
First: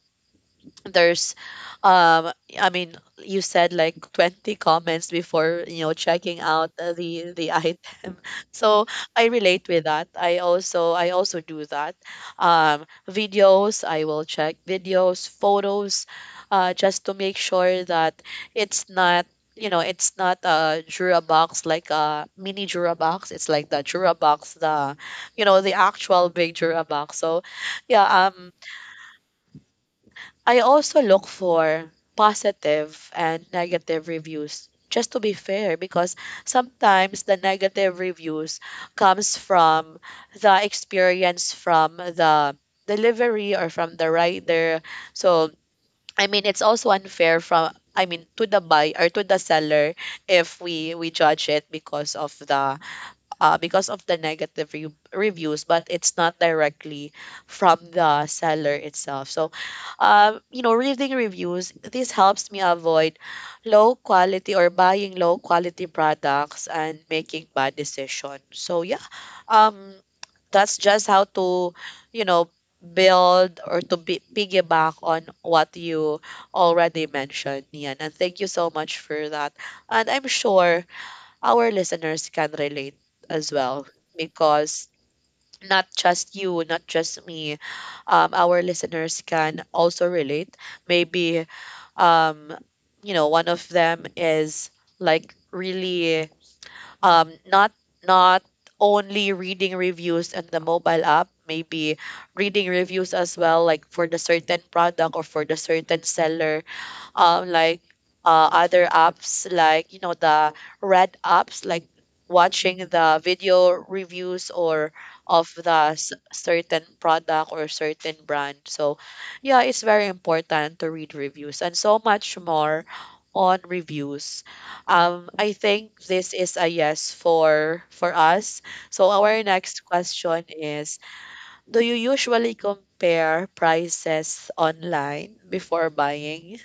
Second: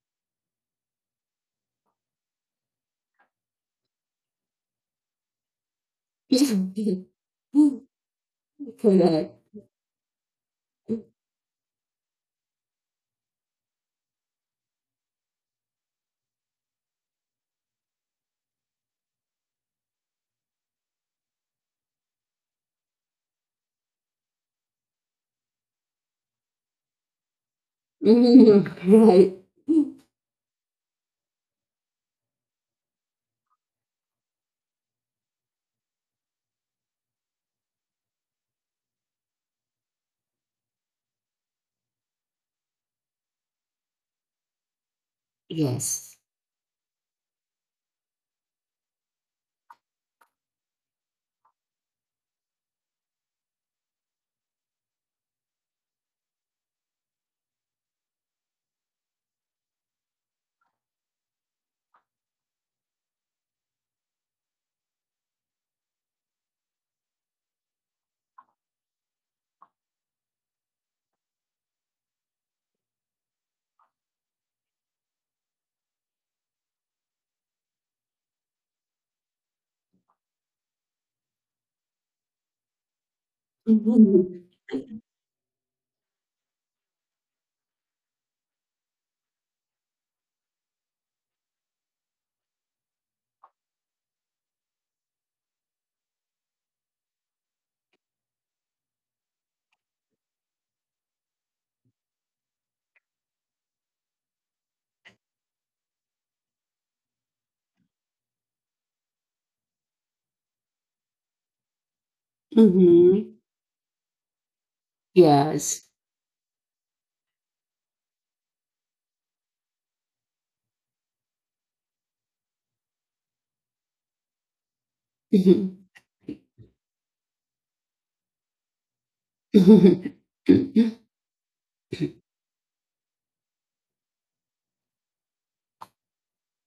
there's um I mean you said like 20 comments before you know checking out the item so I
Correct.
relate with that I also do that videos I will check videos photos just to make sure that it's not you know it's not a jura box like a mini jura box it's like the jura box the you know the actual big jura box so yeah
Mhm. Right.
I also look for positive and negative reviews just to be fair because sometimes the negative reviews comes from the experience from the delivery or from the rider so
Yes.
I mean it's also unfair from I mean to the buyer or to the seller if we judge it because of the reviews, but it's not directly from the seller itself. So, you know, reading reviews, this helps me avoid low quality or buying low quality products and making bad decisions. So, yeah, um, that's just how to, you know, build or to be, piggyback on what you already mentioned, Nian. And thank you so much for that. And I'm sure our listeners can relate as well
Mhm.
because not just you, not just me, our listeners can also relate. Maybe, um, you know, one of them is like really um, not not only reading reviews in the mobile app, maybe reading reviews as well, like for the certain product or for the certain seller like other apps like you know the red apps like watching the
Mhm.
video reviews or of
Yes.
the certain product or certain brand so yeah it's very important to read reviews and so much more on reviews I
Mhm.
think this is a yes for us so our next question is do you usually compare prices online before buying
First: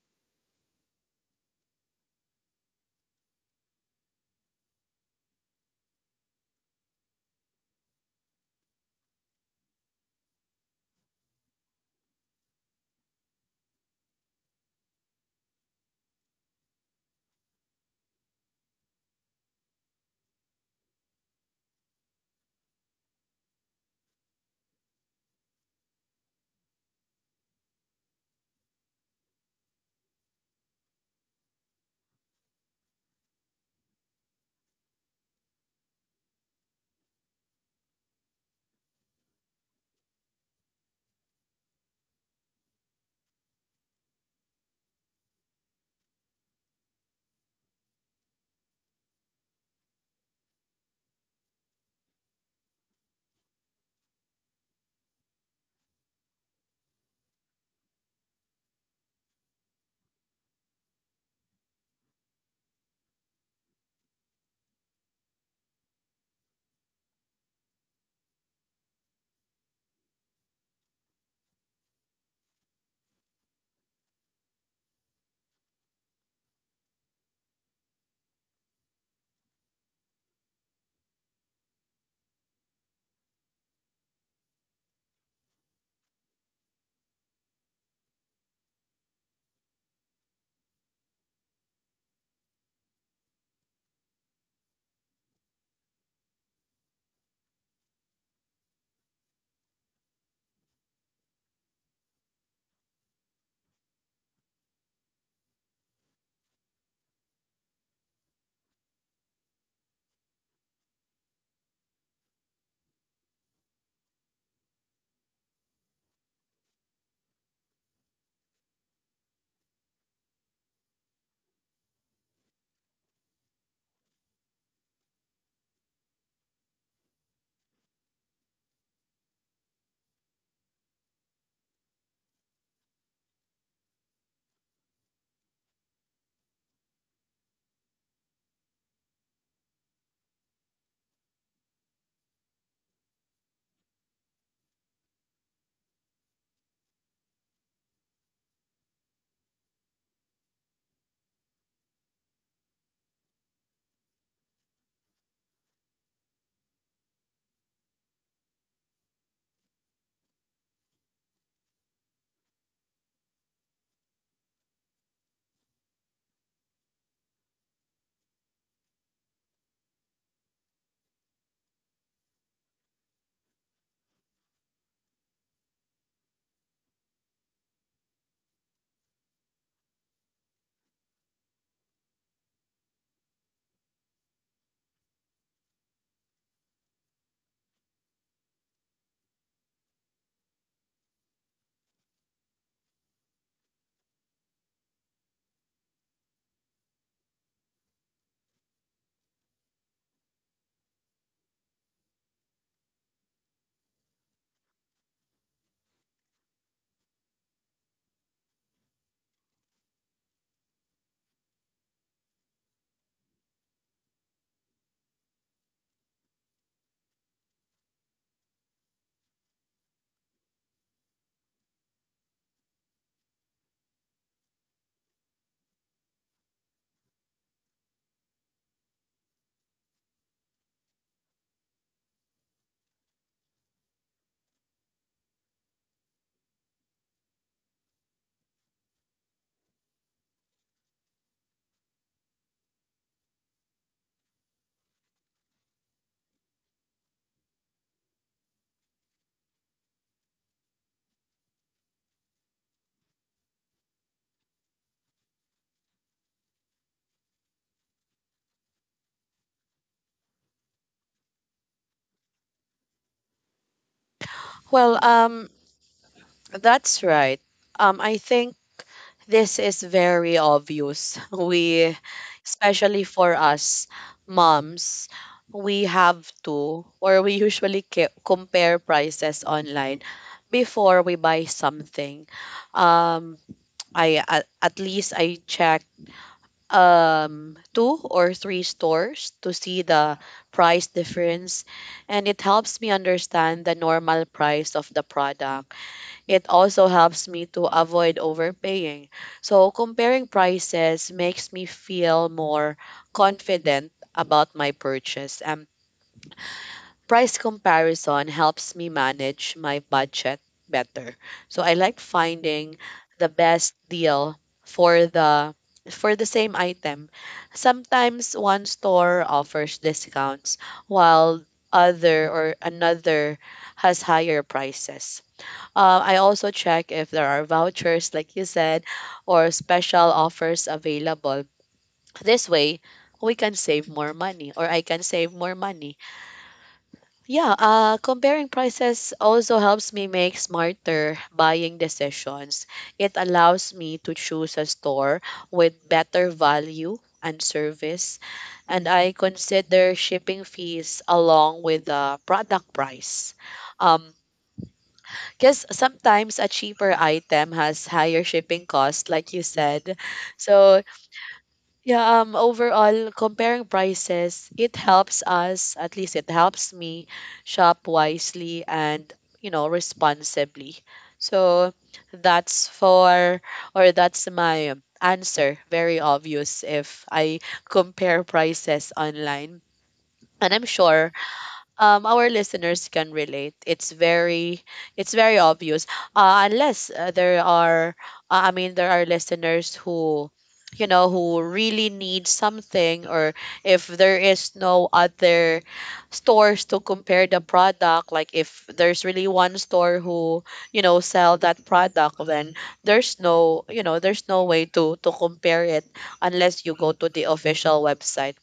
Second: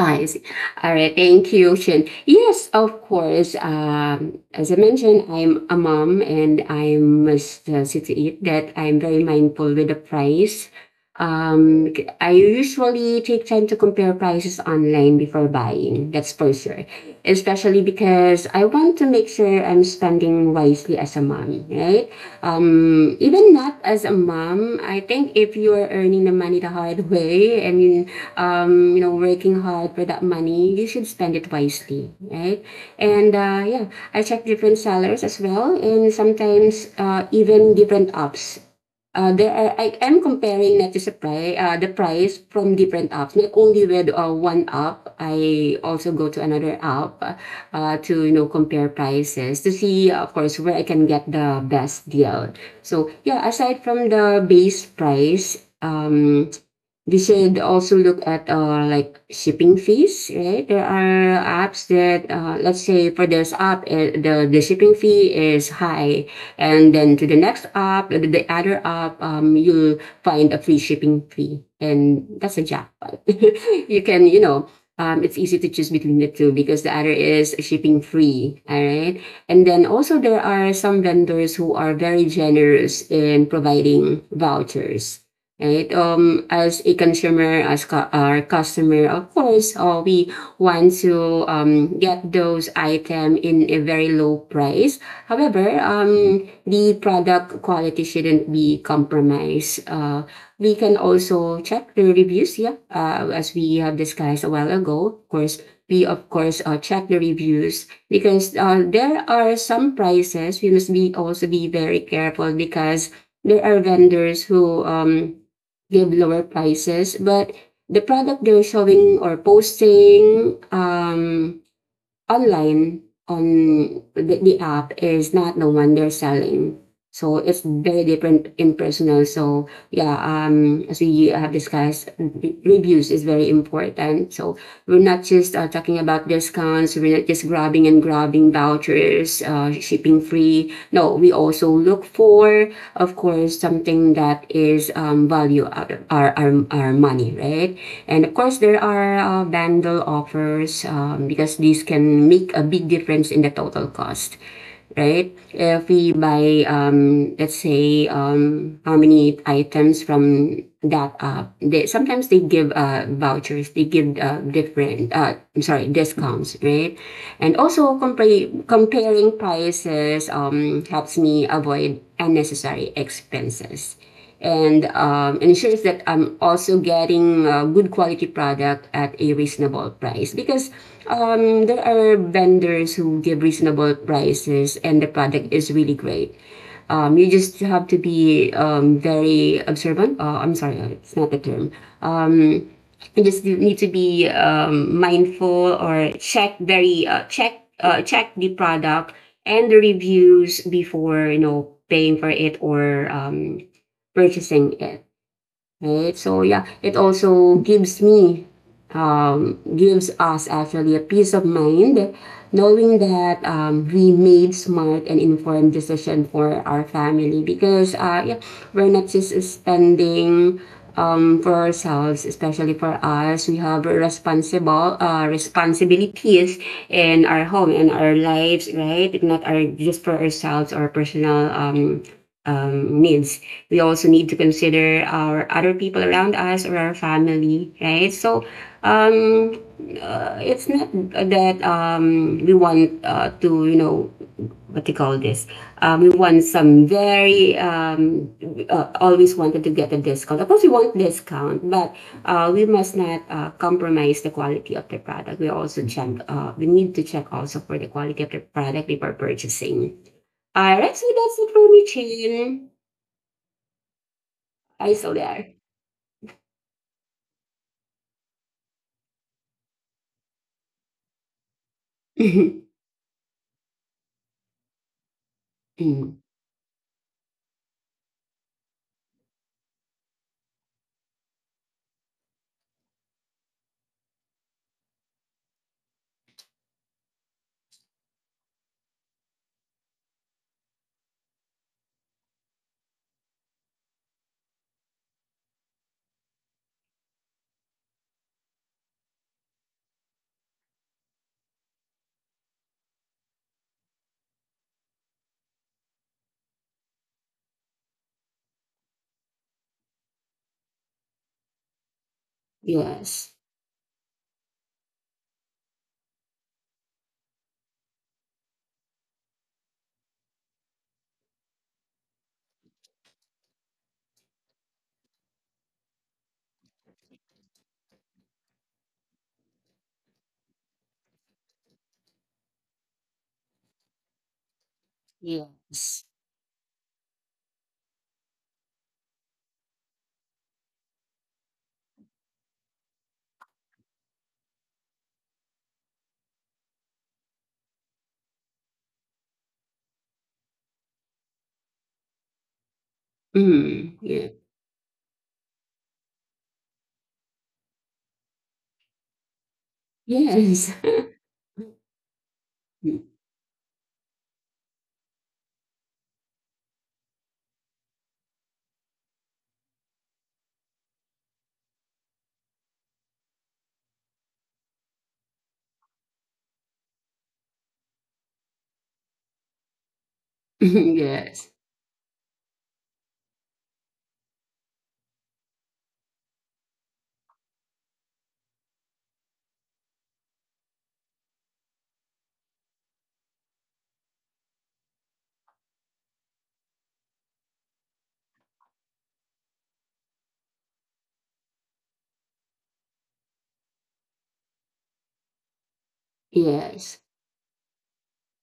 Oh, I see. All right. Thank you, Shin. Yes, of course. As I mentioned, I'm a mom and I must see to it that I'm very mindful with the price. Um, I usually take time to compare prices online before buying. That's for sure. Especially because I want to make sure I'm spending wisely as a mom, right? Even not as a mom, I think if you are earning the money the hard way and you, you know working hard for that money, you should spend it wisely, right? And yeah, I check different sellers as well, and sometimes even different apps, I am comparing not just sa price. The price from different apps. Not only with one app, I also go to another app to compare prices to see, of course, where I can get the best deal. So yeah, aside from the base price, we should also look at like shipping fees, right? There are apps that, let's say for this app, the shipping fee is high, and then to the next app, the other app, you'll find a free shipping fee, and that's a jackpot. You can, it's easy to choose between the two because the other is shipping free. All right, and then also there are some vendors who are very generous in providing vouchers. Right. As a consumer, as our customer, of course, we want to get those items in a very low price. However, the product quality shouldn't be compromised. We can also check the reviews, yeah, as we have discussed a while ago. Of course, check the reviews because there are some prices we must be also be very careful because there are vendors who give lower prices, but the product they're showing or posting online on the app is not the one they're selling. So it's very different in personal. So yeah, as we have discussed, reviews is very important. So we're not just talking about discounts, we're not just grabbing and grabbing vouchers, shipping free. No, we also look for, of course, something that is value out of our money, right? And of course, there are bundle offers because these can make a big difference in the total cost. Right? If we buy, how many items from that app, they sometimes they give vouchers, they give I'm sorry, discounts, right? And also compare comparing prices helps me avoid unnecessary expenses and ensures that I'm also getting a good quality product at a reasonable price because there are vendors who give reasonable prices and the product is really great. You just have to be very observant. I'm sorry, it's not the term. Um, you just need to be mindful or check very check check the product and the reviews before you know paying for it or purchasing it, right? So yeah, it also gives gives us actually a peace of mind knowing that we made smart and informed decision for our family because yeah, we're not just spending for ourselves, especially for us. We have responsible responsibilities in our home and our lives, right? Not our just for ourselves or personal needs. We also need to consider our other people around us or our family, right? So um, it's not that we want to, you know, what do you call this? We want some very always wanted to get a discount. Of course, we want discount, but we must not compromise the quality of the product. We also check. We need to check also for the quality of the product before purchasing. I actually that's it for me, Chin. I
Well,
still there.
that's right. I think this is very obvious. We, especially for us moms, we
Mm,
have to, or we usually compare prices online before we buy something. Um, I at least I check two or three stores to see the price difference and it helps me understand the normal price of the product it also helps me to avoid overpaying. So comparing prices makes me feel more confident about my purchase. Price comparison helps me manage my budget better. So I like finding the
yes.
best deal for the same item. Sometimes one store offers discounts while other or another has higher prices. I also check if there are vouchers, like you said, or special offers available. This way, we can save more money, or I can save more money.
Yes.
Yeah, comparing prices also helps me make smarter buying decisions. It allows me to choose a store with better value and service, and I consider shipping fees along with the product price.
Mm,
Um,
yeah.
because sometimes a cheaper item has higher shipping cost, like you said.
Yes.
So yeah,
Yes.
overall, comparing prices, it helps us, at least it helps me, shop wisely and you know responsibly. So that's for, or that's my answer. Very obvious if I compare prices online, and I'm sure
Yes.
our listeners can relate. It's it's very obvious. Unless I mean, there are listeners who, you know, who really need something, or if there is no other stores to compare the product, like if there's really one store who, you know, sell that product, then there's no, you know, there's no way to compare it unless you go to the official website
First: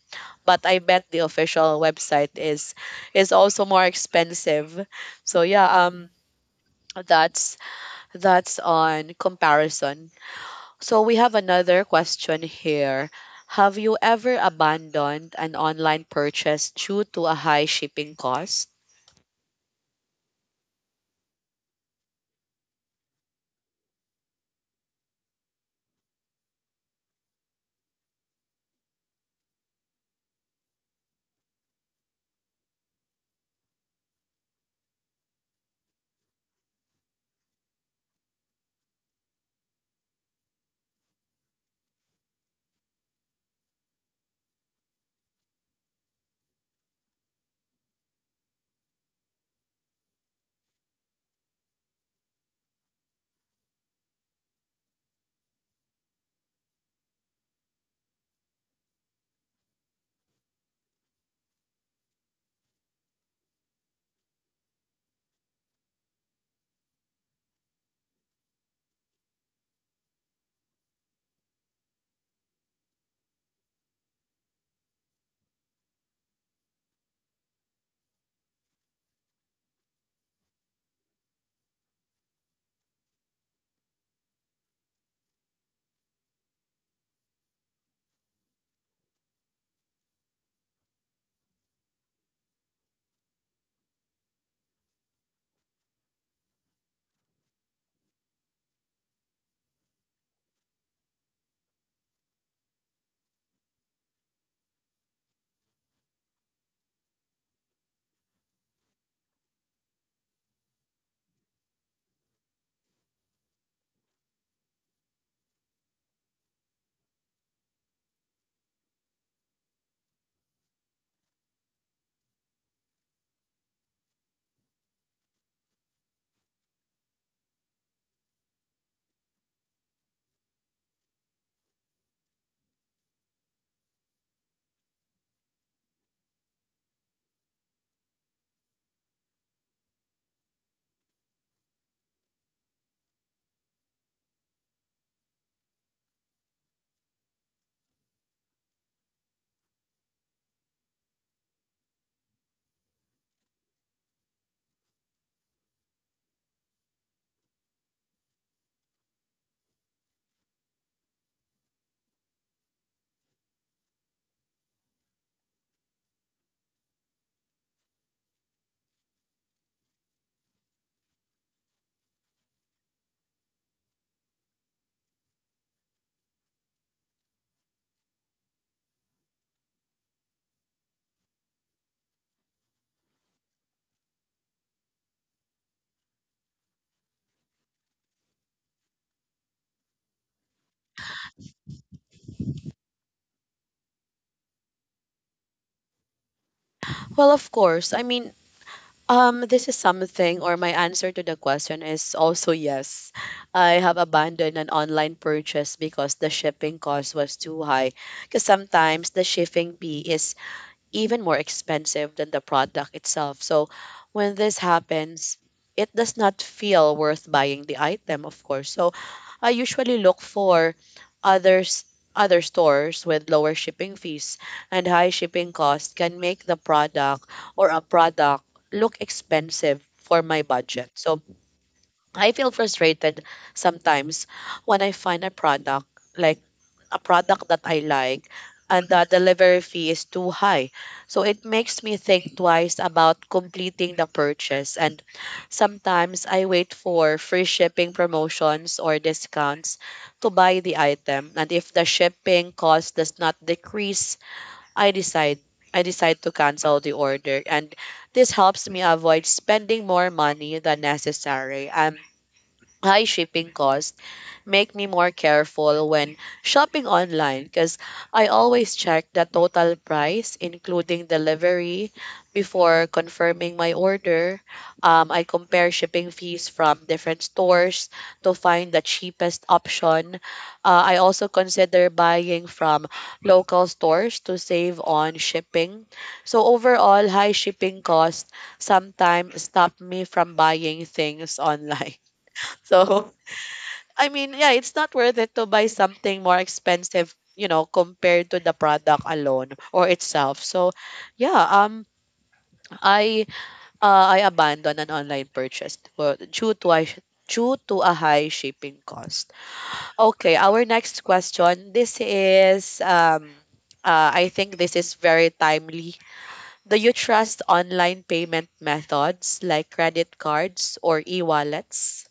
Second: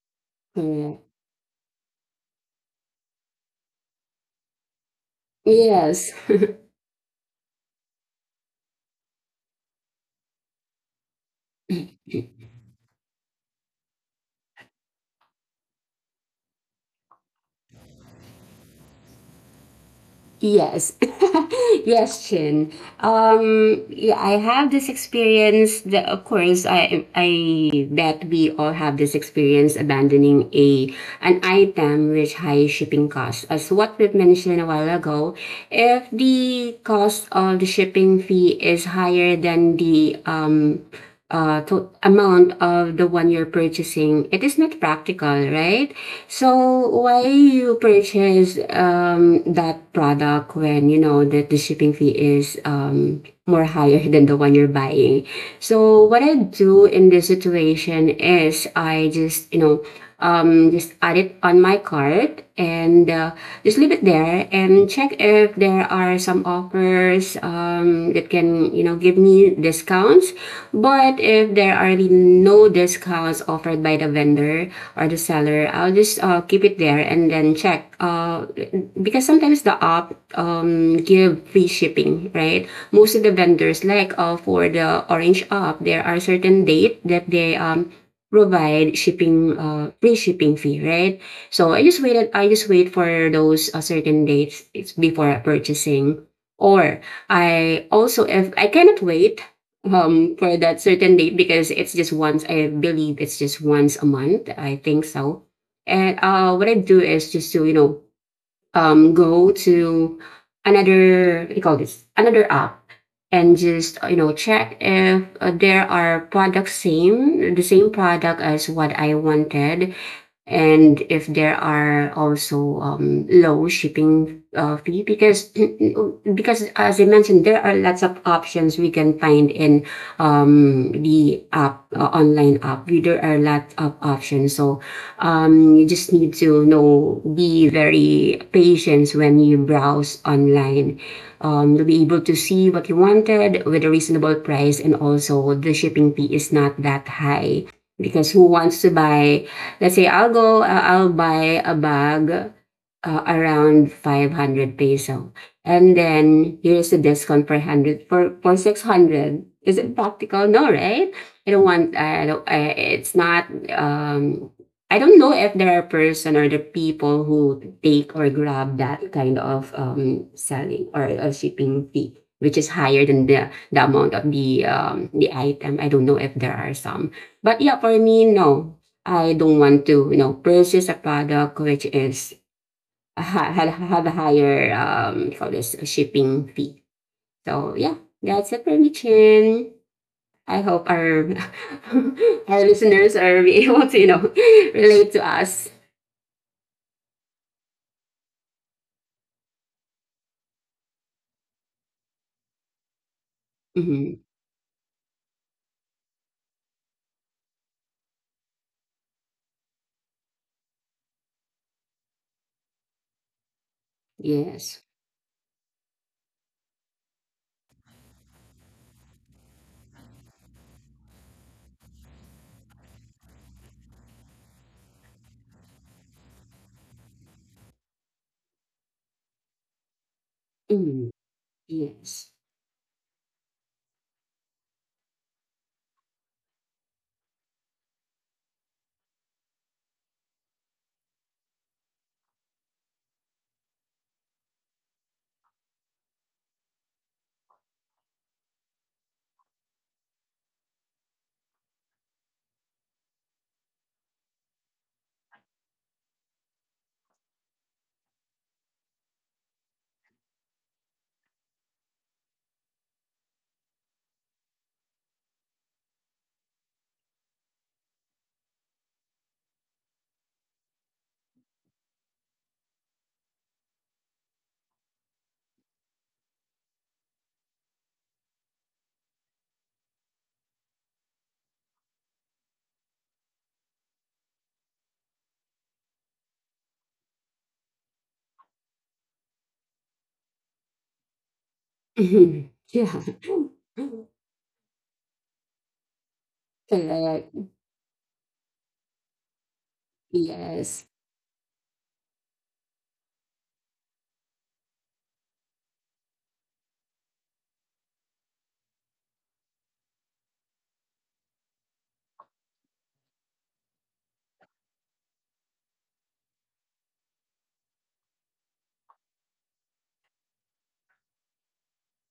but I
Correct.
bet the official website is also more expensive. So yeah,
Yes.
that's that's on comparison. So we have another question here. Have you ever abandoned an online purchase due to a high shipping cost?
Yes, yes, Chin. Yeah, I have this experience that, of course, I bet we all have this experience abandoning a an item with high shipping costs. As what we've mentioned a while ago, if the cost of the shipping fee is higher than the to amount of the one you're purchasing, it is not practical, right? So why you purchase that product when you know that the shipping fee is more higher than the one you're buying? So what I do in this situation is I just you know just add it on my cart and just leave it there and check if there are some offers that can you know give me discounts, but if there are really no discounts offered by the vendor or the seller, I'll just keep it there and then check because sometimes the app give free shipping, right? Most of the vendors like for the Orange app, there are certain date that they provide shipping free shipping fee, right? So I just wait for those certain dates it's before purchasing, or I also, if I cannot wait for that certain date because it's just once, I believe it's just once a month I think so. And what I do is just to you know go to another, what do you call this, another app, and just, you know, check if there are the same product as what I wanted, and if there are also low shipping fee because because as I mentioned there are lots of options we can find in the app online app, there are lots of options. So you just need to know be very patient when you browse online. You'll be able to see what you wanted with a reasonable price, and also the shipping fee is not that high because who wants to buy, let's say, I'll go, I'll buy a bag around 500 peso. And then here's the discount for 100, for 600. Is it practical? No, right? I don't want, I don't, I, it's not, I don't know if there are person or the people who take or grab that kind of selling or shipping fee, which is higher than the amount of the item. I don't know if there are some, but yeah, for me, no. I don't want to, you know, purchase a product which is have a higher for this shipping fee. So yeah, that's it for me, Chin. I hope our our listeners are able to, you know, relate to us.
Well, of course. I mean, this is something, or my answer to the question is also yes. I have
Mhm.
abandoned an online purchase because the shipping cost was too high. Because sometimes the shipping fee is even more expensive than the product itself. So when this
Yes.
happens, it does not feel worth buying the item, of course. So I usually look for others other stores with lower shipping fees and high shipping costs can make the product or a product look expensive for my budget.
Mm.
So
Yes.
I feel frustrated sometimes when I find a product like a product that I like and the delivery fee is too high. So it makes me think twice about completing the purchase. And sometimes I wait for free shipping promotions or discounts to buy the item. And if the shipping cost does not decrease, I decide I decide to cancel the order. And this helps me avoid spending more money than necessary. High shipping cost make me more careful when shopping online because I always check the total price, including delivery, before confirming my order. I compare shipping fees from different stores to find the cheapest option. I also consider buying from local stores to save on shipping. So, overall, high shipping costs sometimes stop me from buying things online.
Mhm. Yeah.
So, I mean, yeah, it's not worth it to buy something more expensive,
Correct.
you know, compared to the product alone or itself. So,
Yes.
yeah, I I abandoned an online purchase for, due to I due to a high shipping cost. Okay, our next question. This is. I think this is very timely. Do you trust online payment methods like credit cards or e-wallets?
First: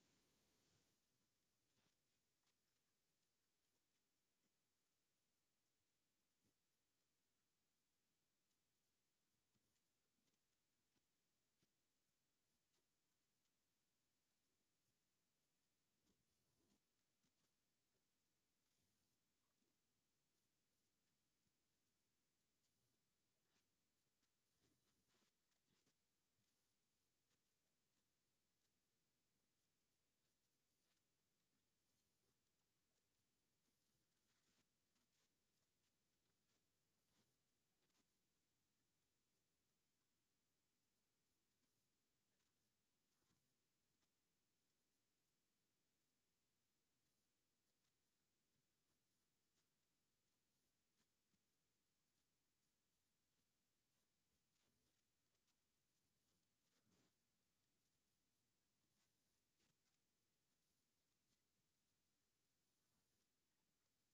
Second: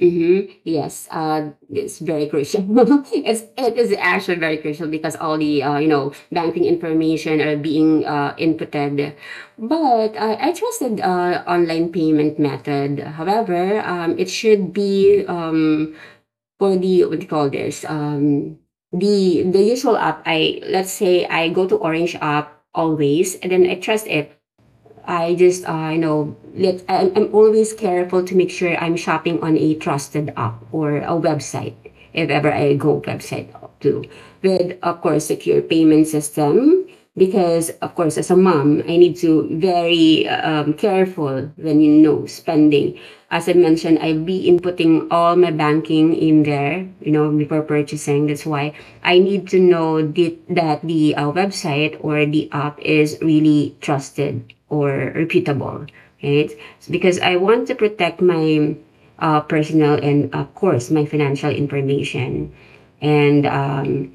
Mm-hmm. Yes, it's very crucial. It is actually very crucial because all the you know banking information are being inputted. But I trusted online payment method. However, it should be for the what do you call this the usual app. I let's say I go to Orange app always, and then I trust it. I just you know let I'm always careful to make sure I'm shopping on a trusted app or a website, if ever I go website to with of course secure payment system because of course as a mom I need to be very careful when you mean no spending. As I mentioned, I've been inputting all my banking in there, you know, before purchasing. That's why I need to know that the website or the app is really trusted or reputable, right? Because I want to protect my personal and, of course, my financial information. And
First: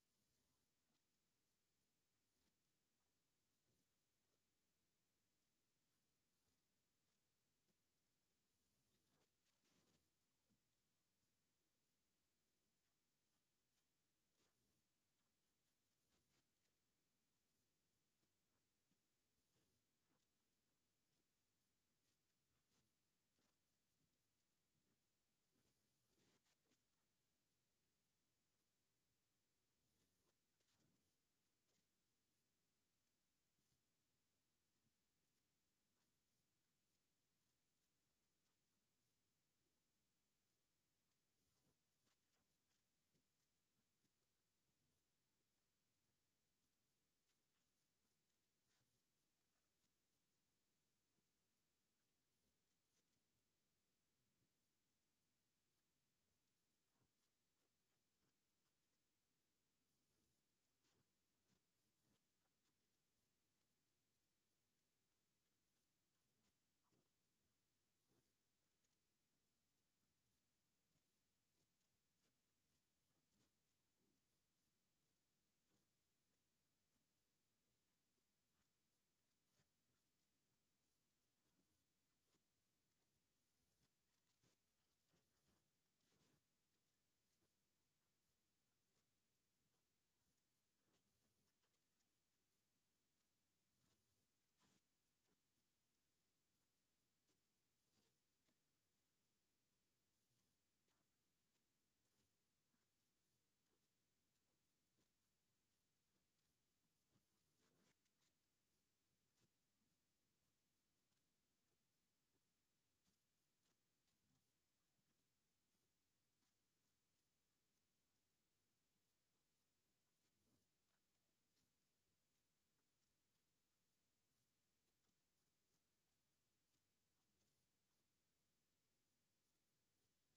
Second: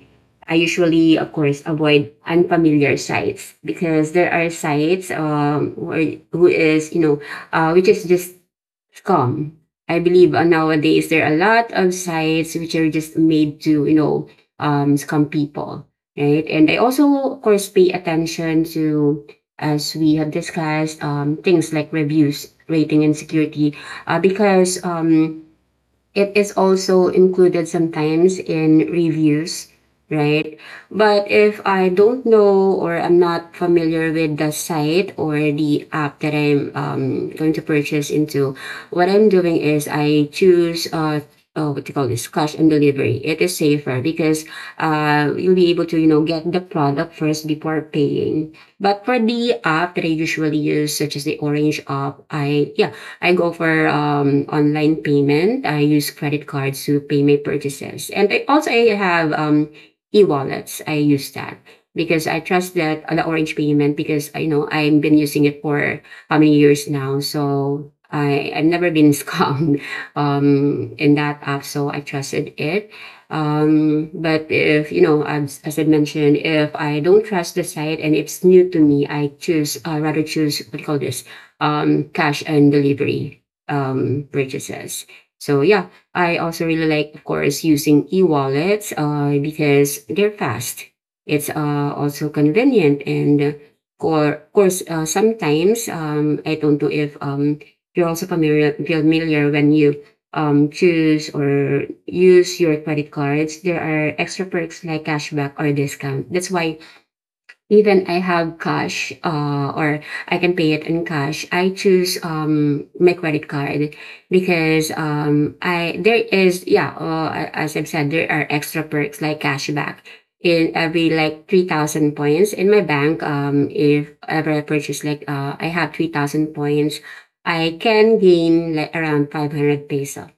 I usually, of course, avoid unfamiliar sites because there are sites where, who is you know which is just scam. I believe nowadays there are a lot of sites which are just made to you know scam people, right? And I also, of course, pay attention to as we have discussed things like reviews, rating, and security, because it is also included sometimes in reviews, right? But if I don't know or I'm not familiar with the site or the app that I'm going to purchase into, what I'm doing is I choose what do you call this cash and delivery. It is safer because you'll be able to you know get the product first before paying. But for the app that I usually use, such as the Orange app, I yeah I go for online payment. I use credit cards to pay my purchases. And I have e-wallets. I use that because I trust that the Orange payment, because I know I've been using it for how many years now. So I've never been scammed in that app. So I trusted it. But if, you know, as I mentioned, if I don't trust the site and it's new to me, I choose, rather choose, what do you call this, cash and delivery purchases. So yeah, I also really like, of course, using e-wallets because they're fast. It's also convenient and of course, sometimes I don't know if you're also familiar when you choose or use your credit cards, there are extra perks like cashback or discount. That's why even I have cash or I can pay it in cash, I choose my credit card because I there is yeah as I've said there are extra perks like cashback in every like 3,000 points in my bank. If ever I purchase like I have 3,000 points, I can gain like around 500 peso.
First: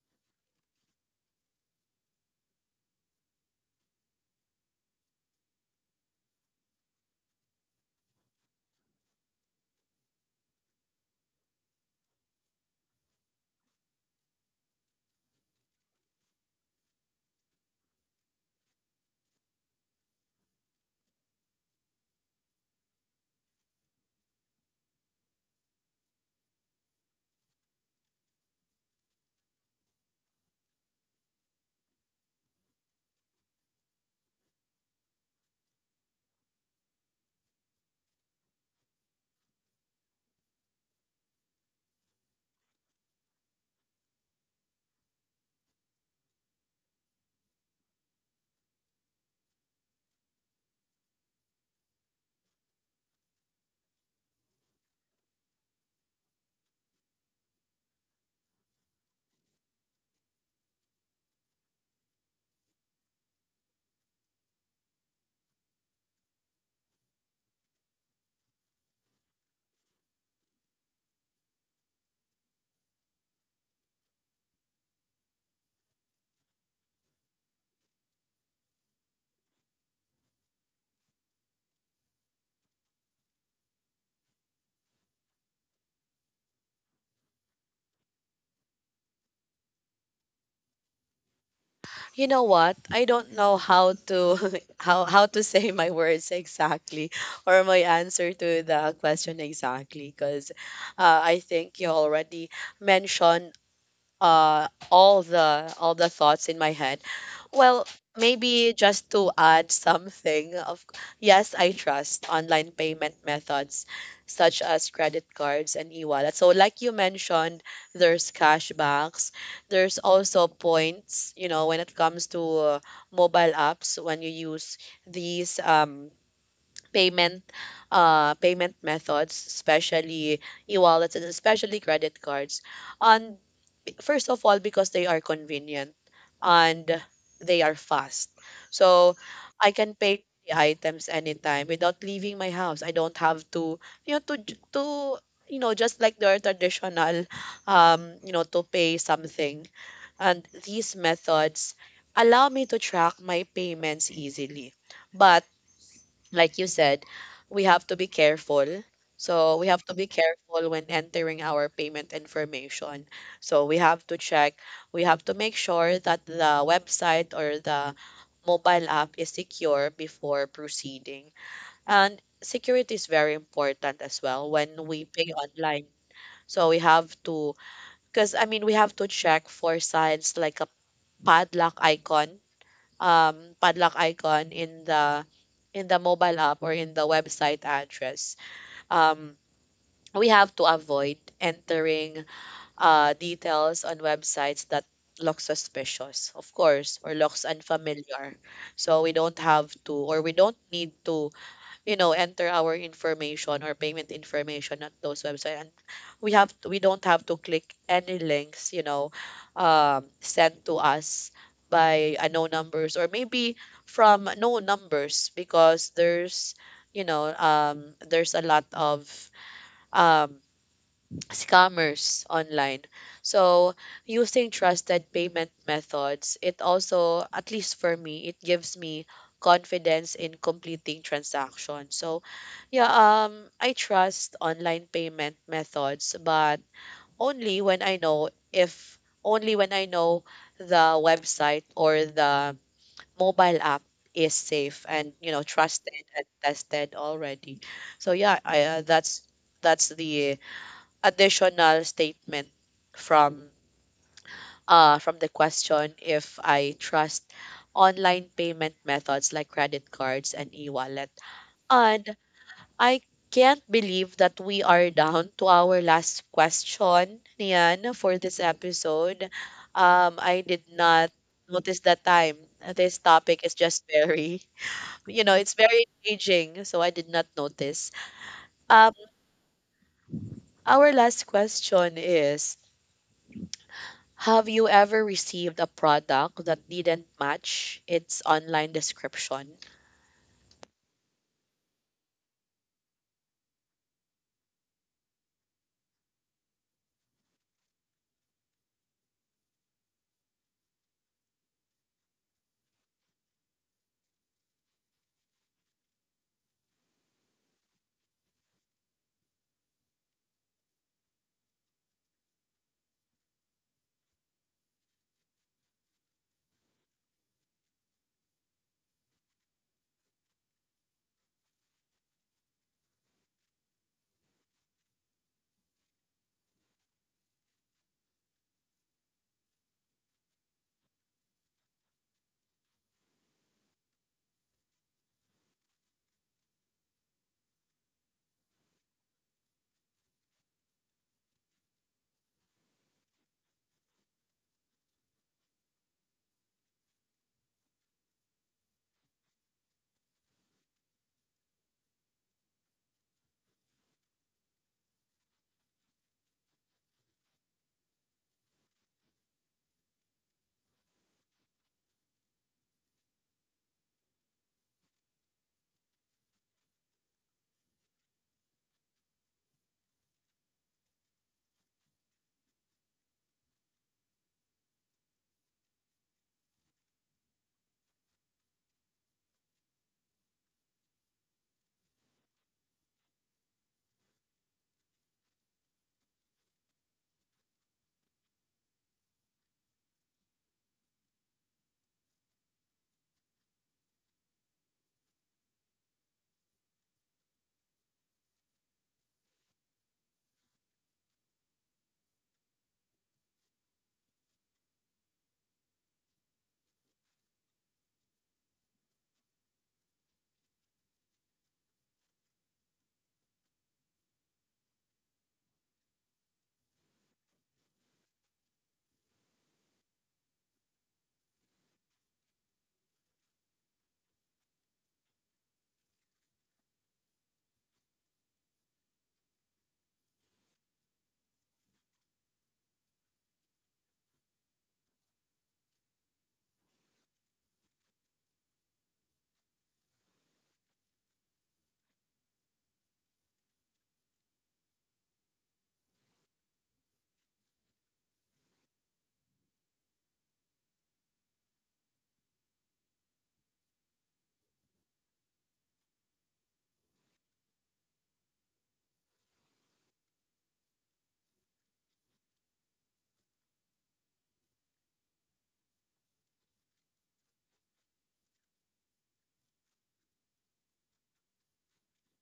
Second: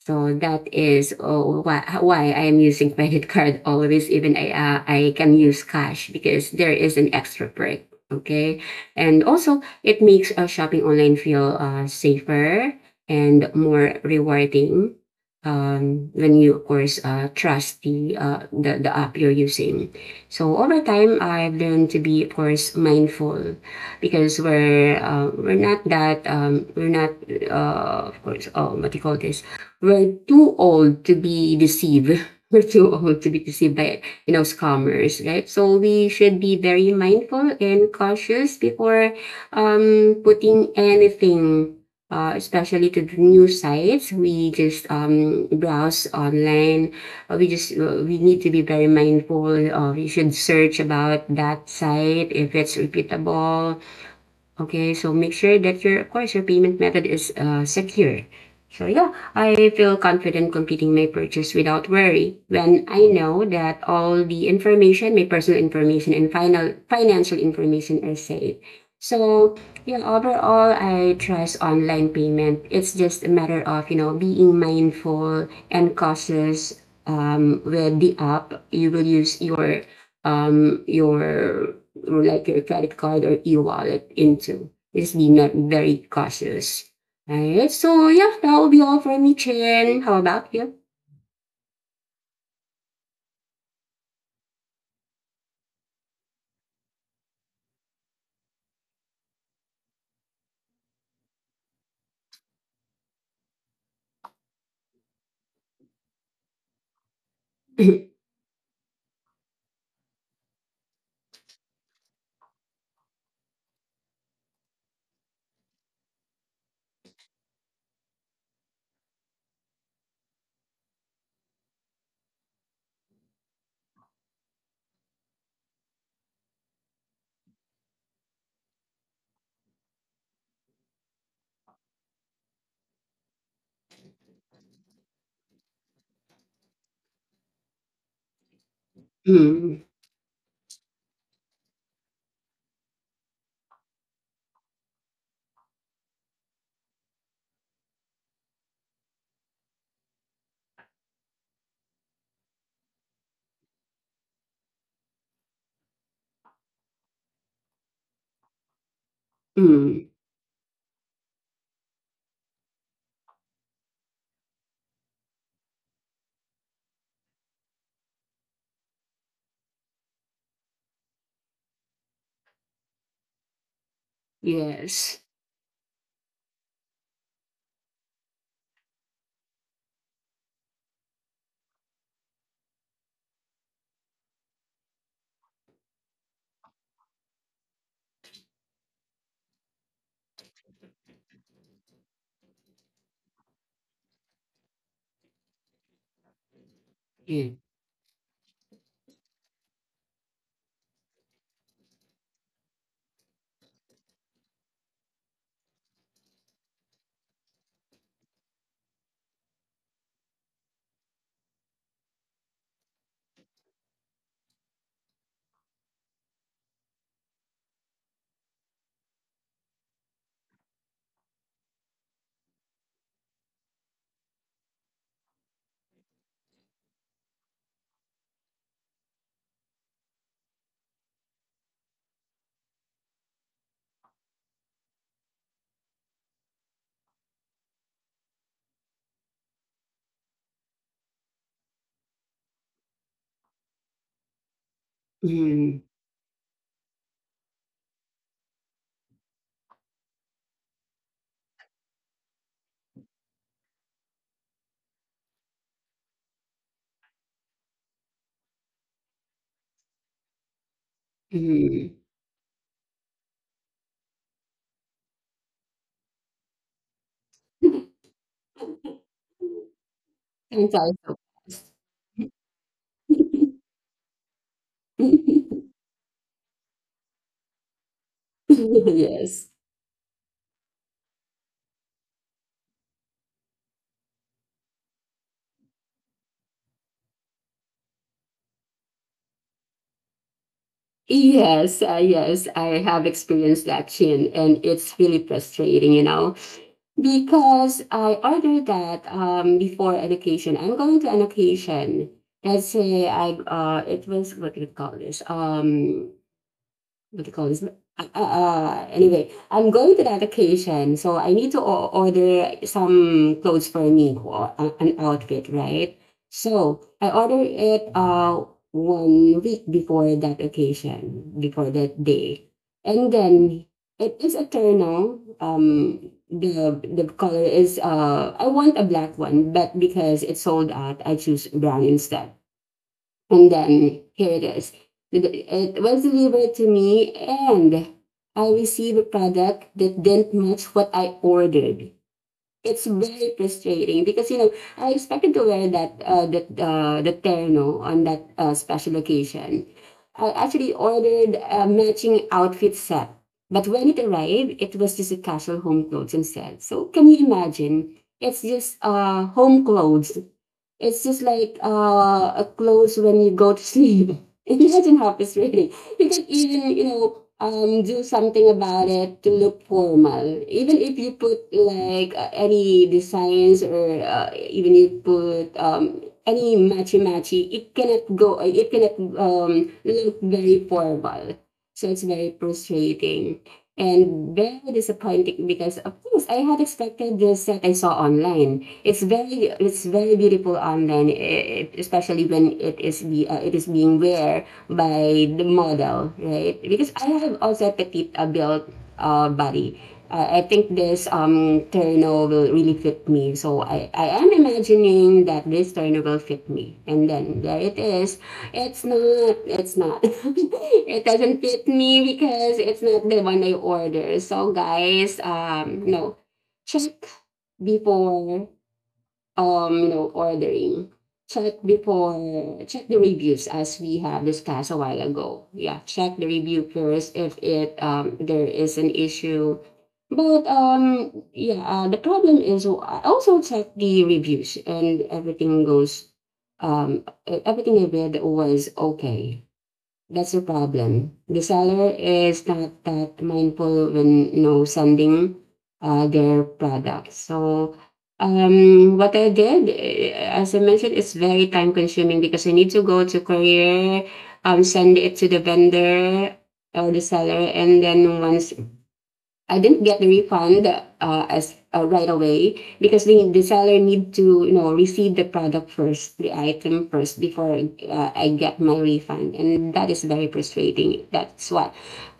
So that is why I am using credit card always, even I can use cash because there is an extra perk. Okay. And also, it makes shopping online feel safer and more rewarding when you, of course, trust the app you're using. So over time, I've learned to be, of course, mindful because we're not that, we're not, of course, oh, what do you call this? We're too old to be deceived. We're too old to be deceived by scammers, right? So we should be very mindful and cautious before putting anything, especially to the news sites we just browse online. We need to be very mindful. We should search about that site if it's reputable. Okay, so make sure that your, of course, your payment method is secure. So yeah, I feel confident completing my purchase without worry when I know that all the information, my personal information and final financial information are safe. So yeah, overall, I trust online payment. It's just a matter of, you know, being mindful and cautious with the app. You will use your um, your like your credit card or e-wallet into. Just be not very cautious. Alright, so yeah, that will be all from me, Chen. How about you?
You know what? I don't know how to how to say my words exactly or my answer to the question exactly because I think you already mentioned all the thoughts in my head well maybe just to add something of yes I trust online payment methods such as credit cards and e-wallet so like you mentioned there's cashbacks there's also points you know when it comes to mobile apps when you use these payment payment methods especially e-wallets and especially credit cards and First of all, because they are convenient and they are fast. So I
Mm.
can pay the items anytime without leaving my house. I don't have to, you know, to j- to you know, just like the traditional, you know, to pay something. And these methods allow me to track my payments easily. But like you said, we have to be careful. So we have to be
Mm,
careful when entering our payment information. So we have to check, we have to make sure that the website or the mobile app is secure before proceeding. And security is very important as well when we
yes.
pay online. So we have to, because I mean, we have to check for signs like a padlock icon in the mobile app or in the website address. Um, we have to avoid entering details on websites that look suspicious, of course, or looks
Yeah.
unfamiliar. So we don't have to, or we don't need to enter our information or payment information at those websites, and we don't have to click any links. Sent to us by unknown numbers or maybe from known numbers because there's there's a lot of um, scammers online. So using trusted payment methods, it also, at least for me, it gives me confidence in completing transactions. So yeah, I trust online payment methods, but only when I know if only when I know the website or the mobile app is safe and
Mm.
trusted and tested already. So yeah, I, that's the additional statement from from the question if I trust online payment methods like credit cards and e-wallet.
Mm.
And I can't believe that we are down to our last question, Nian, for this episode. I did
Sometimes
not
so fast.
notice the time. This topic is just very, it's very engaging, so I did not notice. Um,
Yes.
our last question is, have you ever received a product that didn't match its online description?
Yes, yes, I have experienced that, Chin, and it's really frustrating, you know. Because I ordered that before education, I'm going to education. Let's say I it was what do you call this? What do you call this? Anyway, I'm going to that occasion, so I need to order some clothes for me, or an outfit, right? So I order it 1 week before that occasion, before that day, and then it is eternal. The color is I want a black one, but because it's sold out, I choose brown instead. And then here it is. It was delivered to me and I received a product that didn't match what I ordered. It's very frustrating because you know I expected to wear that that the terno on that special occasion. I actually ordered a matching outfit set, but when it arrived, it was just a casual home clothes instead. So can you imagine? It's just home clothes, it's just like a clothes when you go to sleep. Imagine how it's really. You can even, you know, do something about it to look formal. Even if you put like any designs or even you put any matchy matchy, it cannot go. It cannot look very formal. So it's very frustrating and very disappointing because of course I had expected the set I saw online. It's very beautiful online, especially when it is be it is being wear by the model, right? Because I have also a petite built body. I think this terno will really fit me, so I am imagining that this terno will fit me, and then there it is. It's not. It doesn't fit me because it's not the one I ordered. So guys, no, check before, you know, ordering, check before, check the reviews as we have discussed a while ago. Yeah, check the review first if it, there is an issue. But the problem is I also check the reviews and everything goes, everything I read was okay. That's the problem. The seller is not that mindful when you know sending their products. So what I did, as I mentioned, it's very time consuming because I need to go to courier, send it to the vendor or the seller, and then once I didn't get the refund as right away because the seller need to you know receive the product first, the item first before I get my refund, and that is very frustrating. That's why,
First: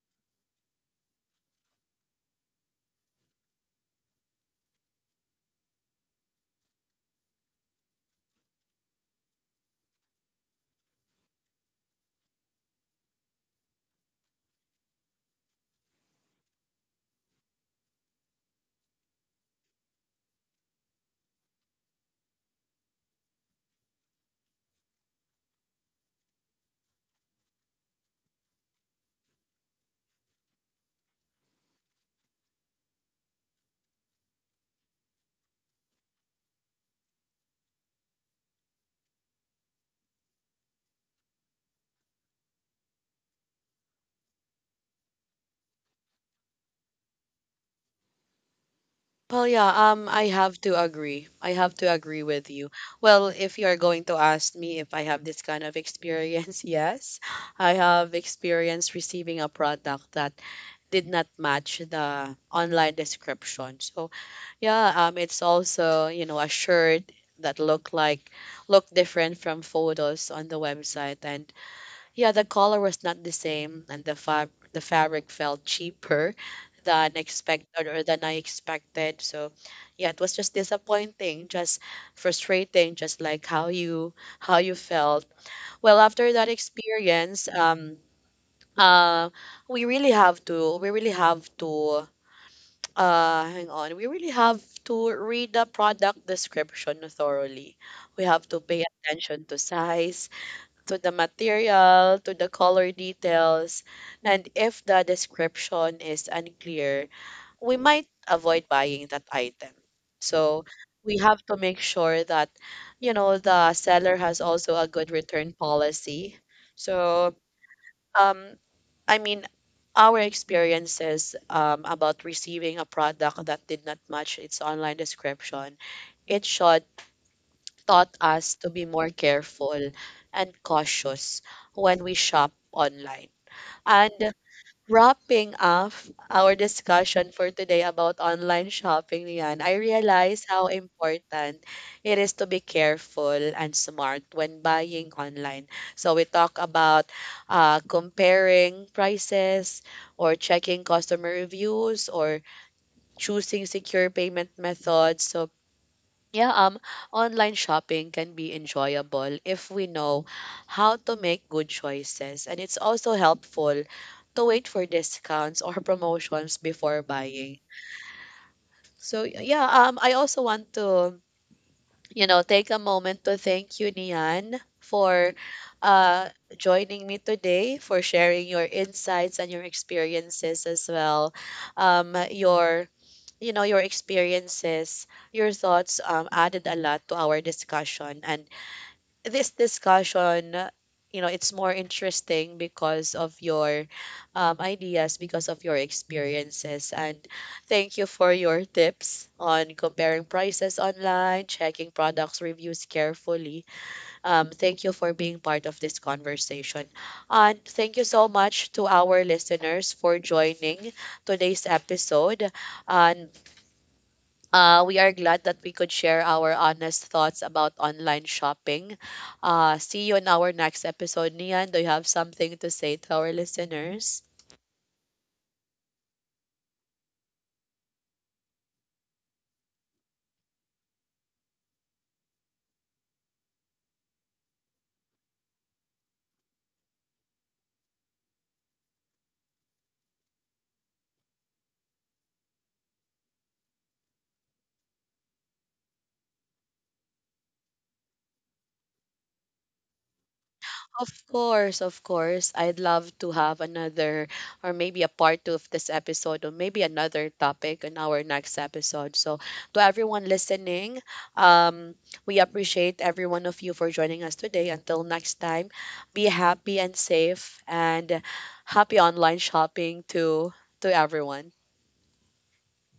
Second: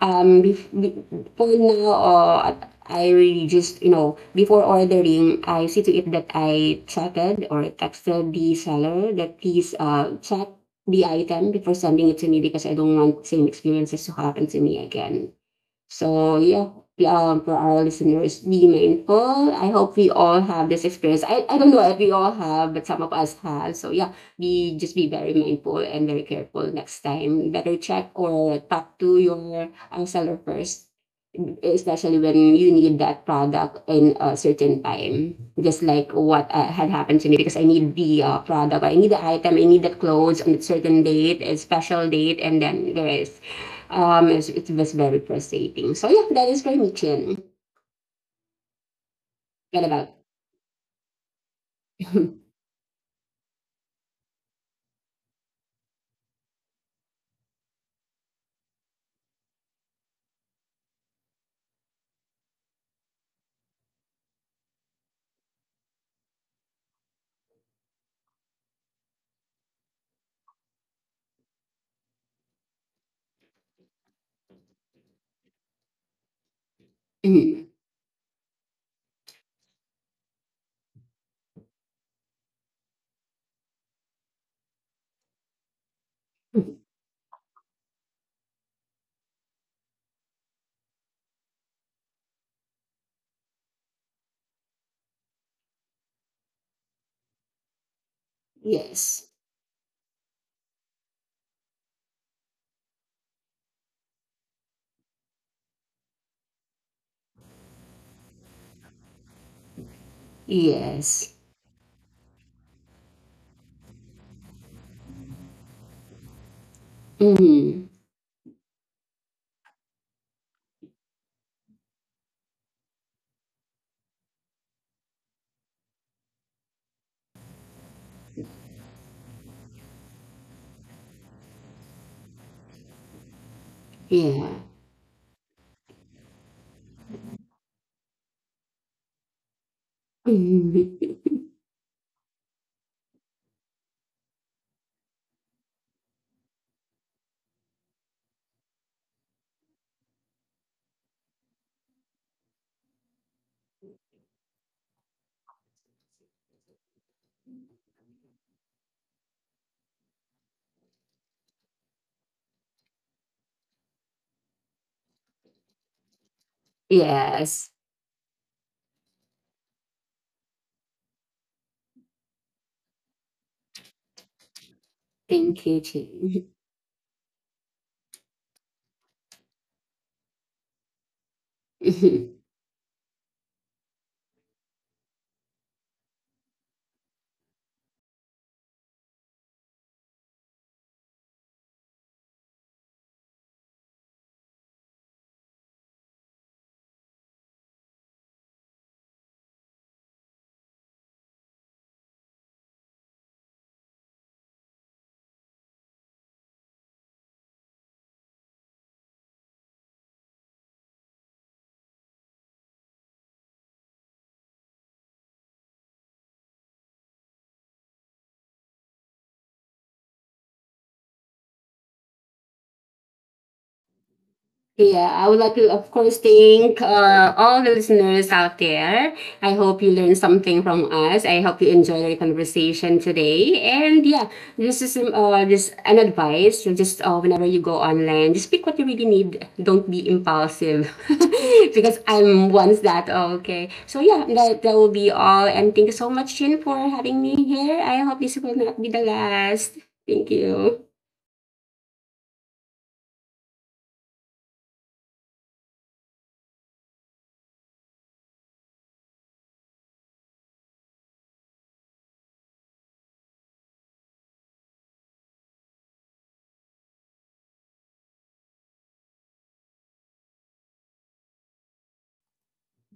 um, before now, I really just you know before ordering, I see to it that I chatted or texted the seller that please check the item before sending it to me because I don't want same experiences to happen to me again. So yeah, for our listeners, be mindful. I hope we all have this experience. I don't know if we all have, but some of us have. So yeah, be just be very mindful and very careful next time. Better check or talk to your seller first, especially when you need that product in a certain time. Just like what had happened to me because I need the product, I need the item, I need the clothes on a certain date, a special date, and then there is it was very frustrating. So yeah, that is for me, Chin.
Well,
What
yeah,
about?
I have to agree. I have to agree with you. Well, if you are going to ask me if I have this kind of experience, yes, I have experience receiving a product that did not match the online description. So, yeah, it's also, you know, a shirt that look different from photos on the website. And yeah, the color was not the same, and the fabric felt cheaper than
Mhm.
expected or than I expected. So, yeah, it was just disappointing, just frustrating, just like how you felt. Well, after that experience, uh, we really have to hang on. We really have to read the product description thoroughly. We have to pay
Yes.
attention to size, to the material, to the color details, and if the description is unclear, we might avoid buying that item. So we
Yes.
have to make sure that, you know, the seller has also a good return policy. So,
Mhm.
um, I mean, our experiences about receiving a product that did not match its online description, it should taught us to be more careful and cautious when we shop online. And
Yeah.
wrapping up our discussion for today about online shopping, Rian, I realize how
Mhm.
important it is to be careful and smart when buying online. So we talk about comparing prices or checking customer reviews or choosing secure payment methods. So yeah, online shopping can be enjoyable if we know how to make good choices. And it's also helpful to wait for discounts or promotions before buying.
Yes.
So, yeah, I also want to, you know, take a moment to thank you, Nian, for
Thank you,
uh,
Chin.
joining me today, for sharing your insights and your experiences as well. Your your experiences, your thoughts added a lot to our discussion. And this discussion, you know, it's more interesting because of your ideas, because of your experiences. And thank you for your tips on comparing prices online, checking products reviews carefully. Thank you for being part of this conversation, and thank you so much to our listeners for joining today's episode. And we are glad that we could share our honest thoughts about online shopping. See you in our next episode. Nian, do you have something to say to our listeners?
Yeah, I would like to, of course, thank all the listeners out there. I hope you learned something from us. I hope you enjoyed our conversation today. And yeah, this is just an advice. You just whenever you go online, just pick what you really need. Don't be impulsive, because I'm once that. Okay, so yeah, that will be all. And thank you so much, Chin, for having me here. I hope this will not be the last. Thank you.
Of course, of course. I'd love to have another, or maybe a part two of this episode, or maybe another topic in our next episode. So, to everyone listening, um, we appreciate every one of you for joining us today. Until next time, be happy and safe, and happy online shopping to everyone.